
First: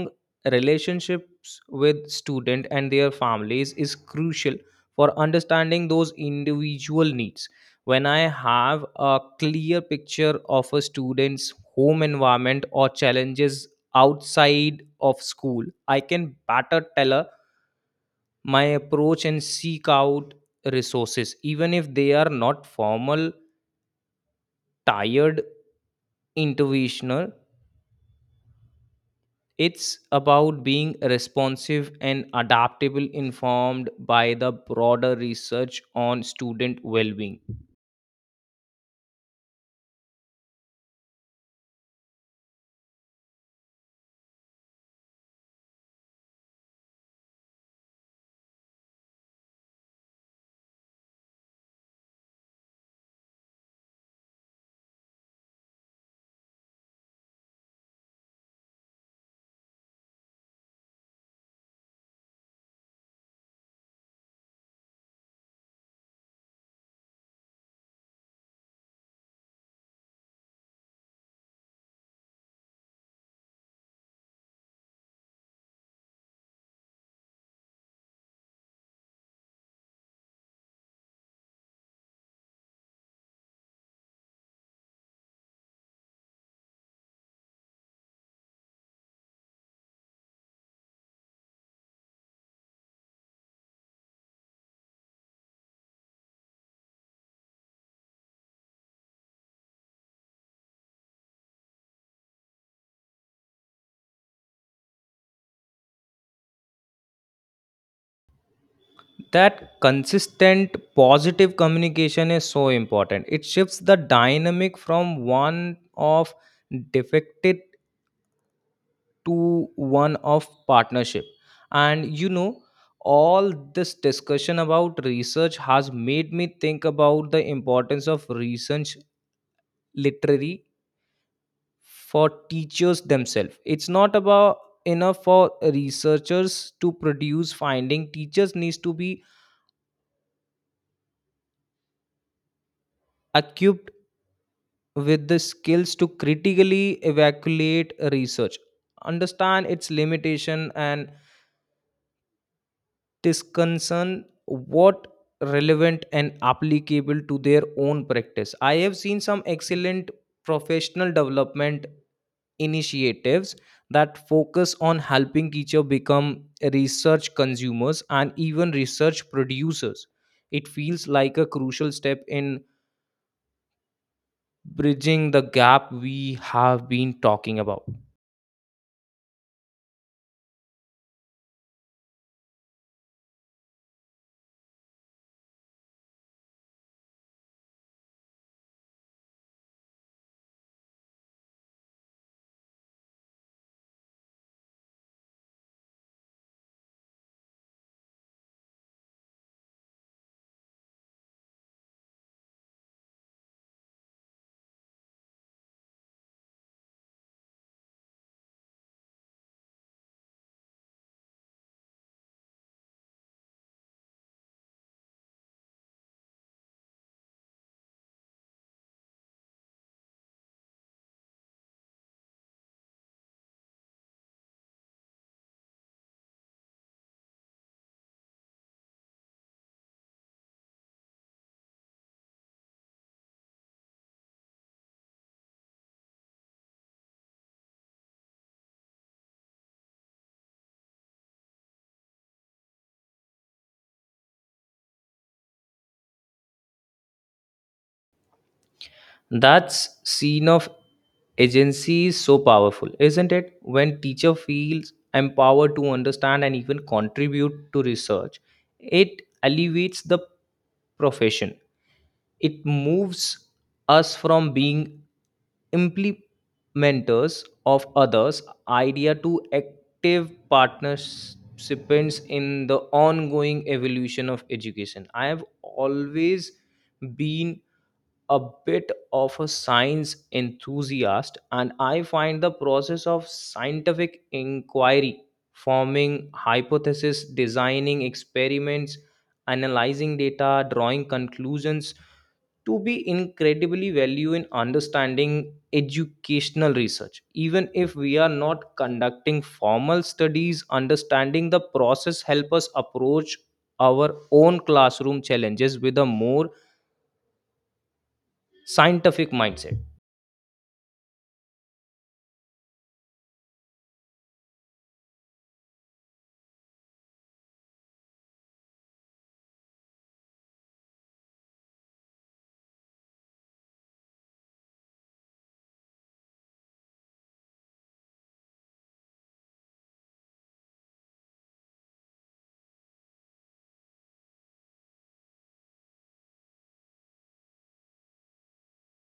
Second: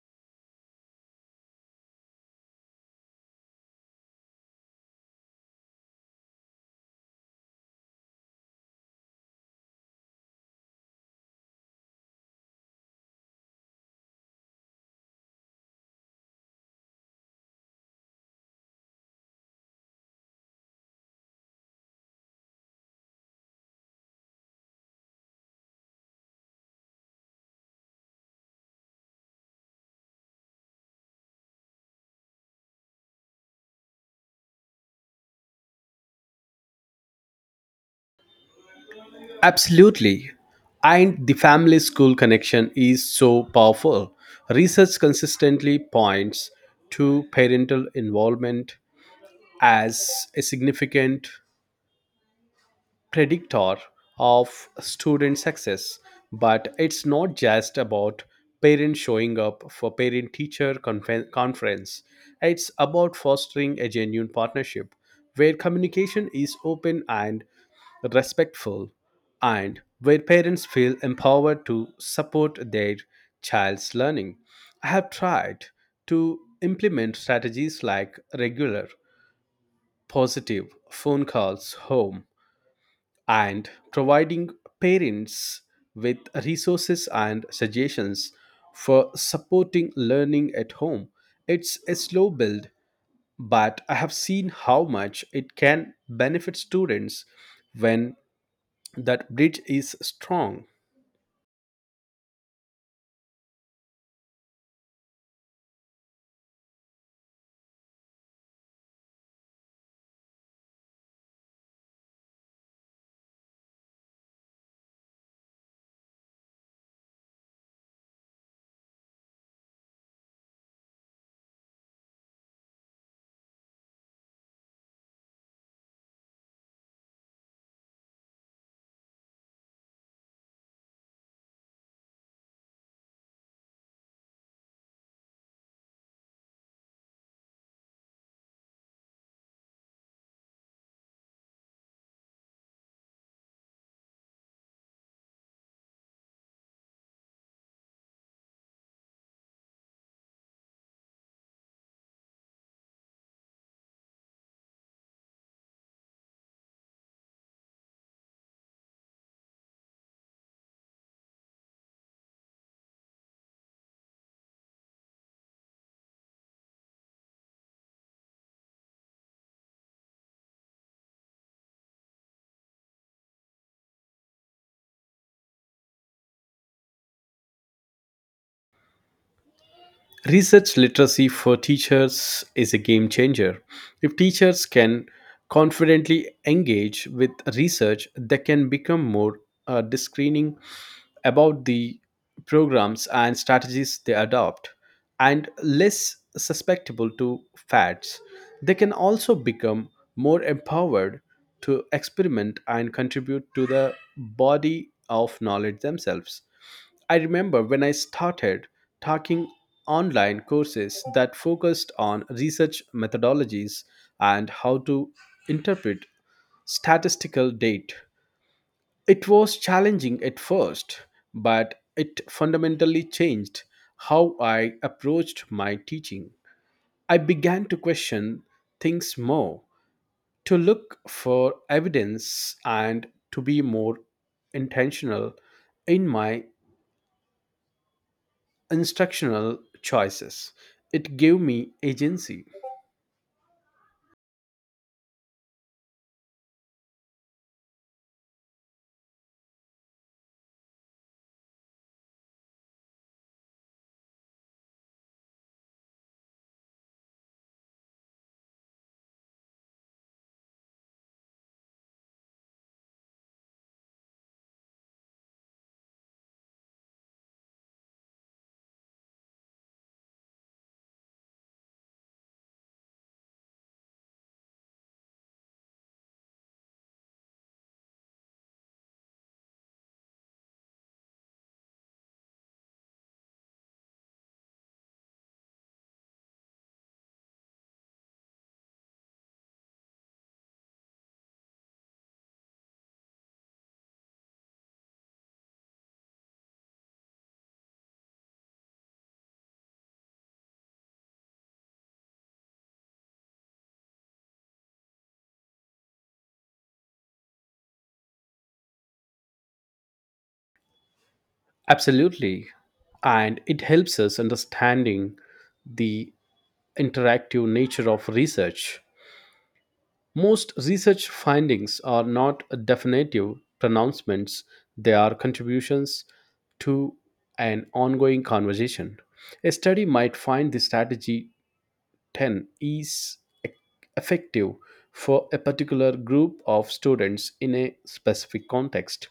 S1: relationships with students and their families is crucial for understanding those individual needs. When I have a clear picture of a student's home environment or challenges outside of school, I can better tailor my approach and seek out resources, even if they are not formal tired interventional. It's about being responsive and adaptable, informed by the broader research on student well-being.
S2: Absolutely. And the family school connection is so powerful. Research consistently points to parental involvement as a significant predictor of student success, but it's not just about parents showing up for parent teacher conference. It's about fostering a genuine partnership where communication is open and respectful, and where parents feel empowered to support their child's learning. I have tried to implement strategies like regular, positive phone calls home and providing parents with resources and suggestions for supporting learning at home. It's a slow build, but I have seen how much it can benefit students when that bridge is strong.
S1: That consistent positive communication is so important. It shifts the dynamic from one of defected to one of partnership. And all this discussion about research has made me think about the importance of research literary for teachers themselves. It's not about enough for researchers to produce finding. Teachers needs to be equipped with the skills to critically evaluate research, understand its limitation, and discussion what relevant and applicable to their own practice. I have seen some excellent professional development initiatives that focus on helping teachers become research consumers and even research producers. It feels like a crucial step in bridging the gap we have been talking about.
S2: Research literacy for teachers is a game changer. If teachers can confidently engage with research, they can become more discerning about the programs and strategies they adopt and less susceptible to fads. They can also become more empowered to experiment and contribute to the body of knowledge themselves. I remember when I started taking online courses that focused on research methodologies and how to interpret statistical data. It was challenging at first, but it fundamentally changed how I approached my teaching. I began to question things more, to look for evidence, and to be more intentional in my instructional choices. It gave me agency.
S1: That scene of agency is so powerful, isn't it? When teacher feels empowered to understand and even contribute to research, it elevates the profession. It moves us from being implementers of others idea to active participants in the ongoing evolution of education. I have always been a bit of a science enthusiast, and I find the process of scientific inquiry, forming hypotheses, designing experiments, analyzing data, drawing conclusions, to be incredibly value in understanding educational research. Even if we are not conducting formal studies, understanding the process help us approach our own classroom challenges with a more scientific mindset.
S2: Absolutely. And it helps us understanding the interactive nature of research. Most research findings are not definitive pronouncements, they are contributions to an ongoing conversation. A study might find the strategy 10 is e- effective for a particular group of students in a specific context,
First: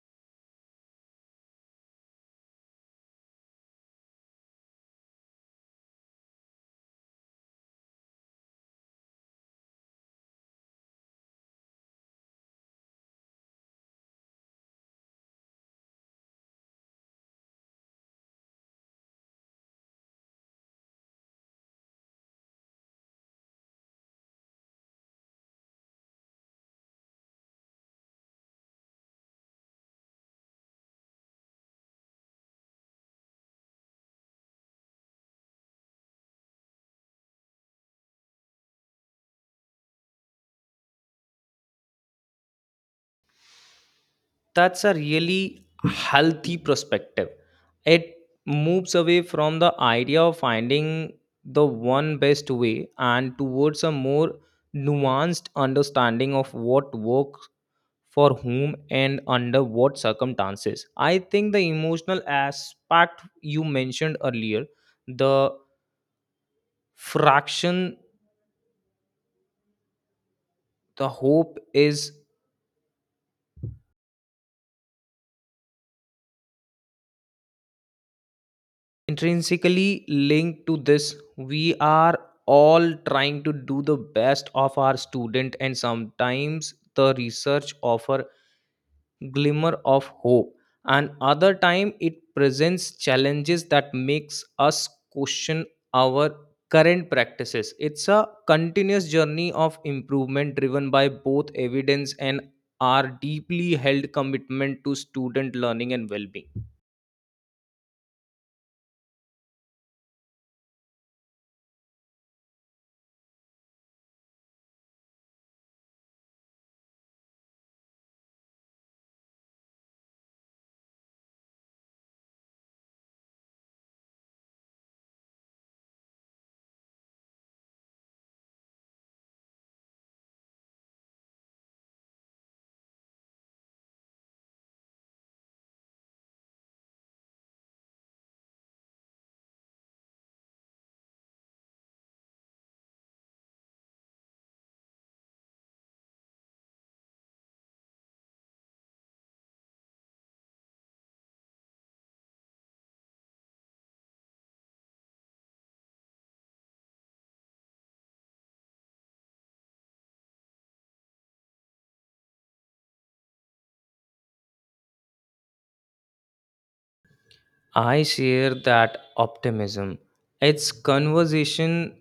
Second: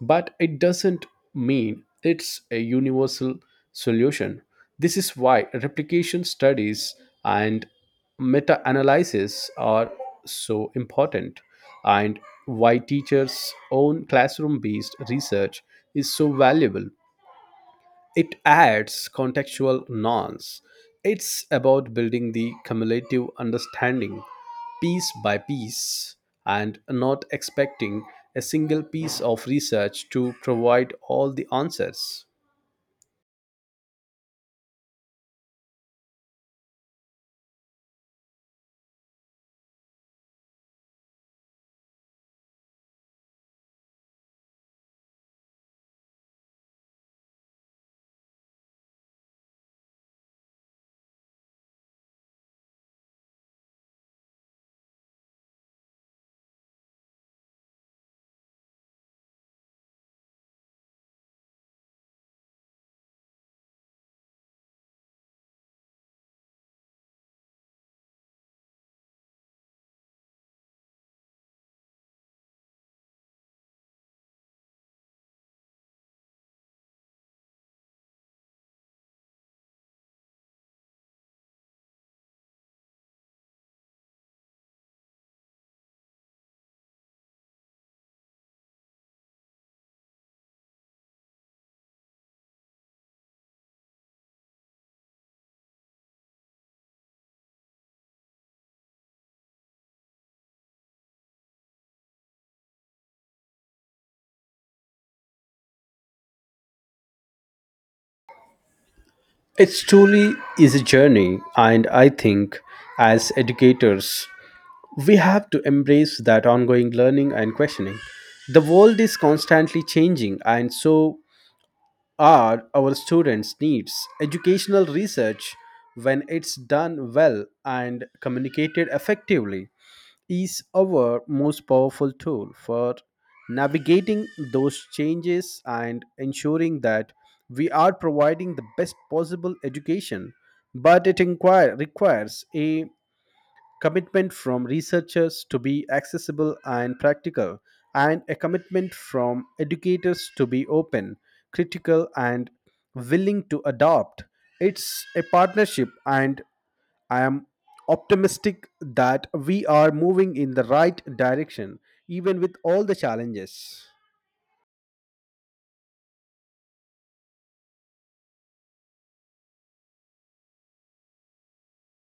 S2: but it doesn't mean it's a universal solution. This is why replication studies and meta analysis are so important, and why teachers' own classroom based research is so valuable. It adds contextual nuance. It's about building the cumulative understanding piece by piece and not expecting a single piece of research to provide all the answers.
S1: That's a really healthy perspective. It moves away from the idea of finding the one best way and towards a more nuanced understanding of what works for whom and under what circumstances. I think the emotional aspect you mentioned earlier, the fraction, the hope, is intrinsically linked to this. We are all trying to do the best of our student, and sometimes the research offer glimmer of hope, and other time it presents challenges that makes us question our current practices. It's a continuous journey of improvement, driven by both evidence and our deeply held commitment to student learning and well-being.
S2: It truly is a journey, and I think as educators, we have to embrace that ongoing learning and questioning. The world is constantly changing, and so are our students needs. Educational research, when it's done well and communicated effectively, is our most powerful tool for navigating those changes and ensuring that we are providing the best possible education, but it requires a commitment from researchers to be accessible and practical, and a commitment from educators to be open, critical, and willing to adopt. It's a partnership, and I am optimistic that we are moving in the right direction, even with all the challenges.
S1: I share that optimism. It's conversation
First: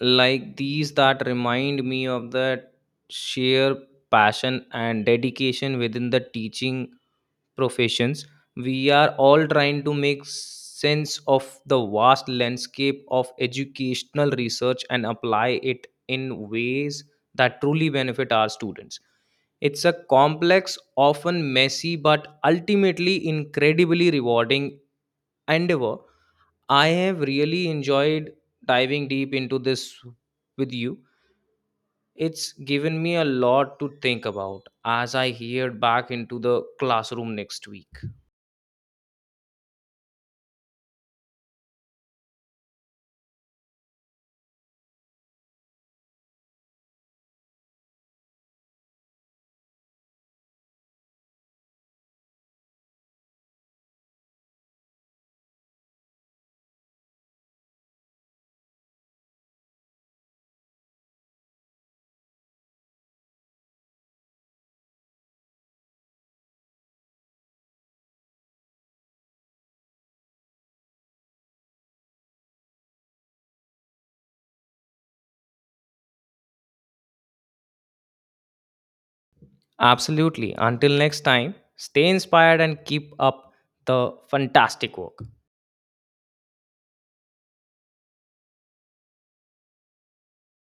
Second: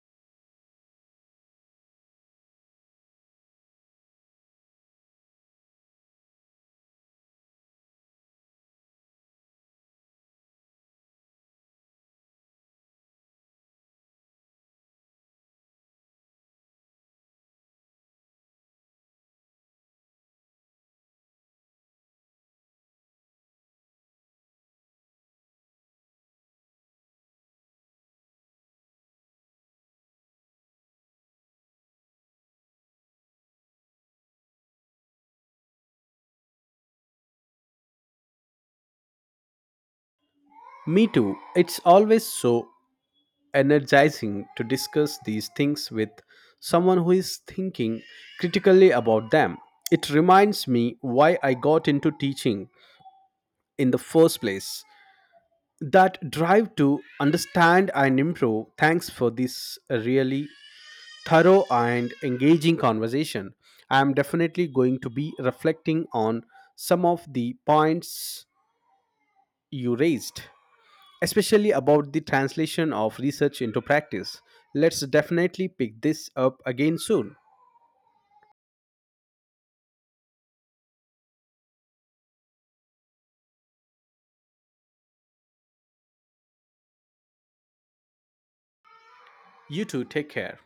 S1: like these that remind me of that sheer passion and dedication within the teaching professions. We are all trying to make sense of the vast landscape of educational research and apply it in ways that truly benefit our students. It's a complex, often messy, but ultimately incredibly rewarding endeavor. I have really enjoyed diving deep into this with you. It's given me a lot to think about as I head back into the classroom next week.
S2: Me too. It's always so energizing to discuss these things with someone who is thinking critically about them. It reminds me why I got into teaching in the first place. That drive to understand and improve. Thanks for this really thorough and engaging conversation. I am definitely going to be reflecting on some of the points you raised, especially about the translation of research into practice. Let's definitely pick this up again soon.
S1: Absolutely. Until next time, stay inspired and keep up the fantastic work.
S2: You too, take care.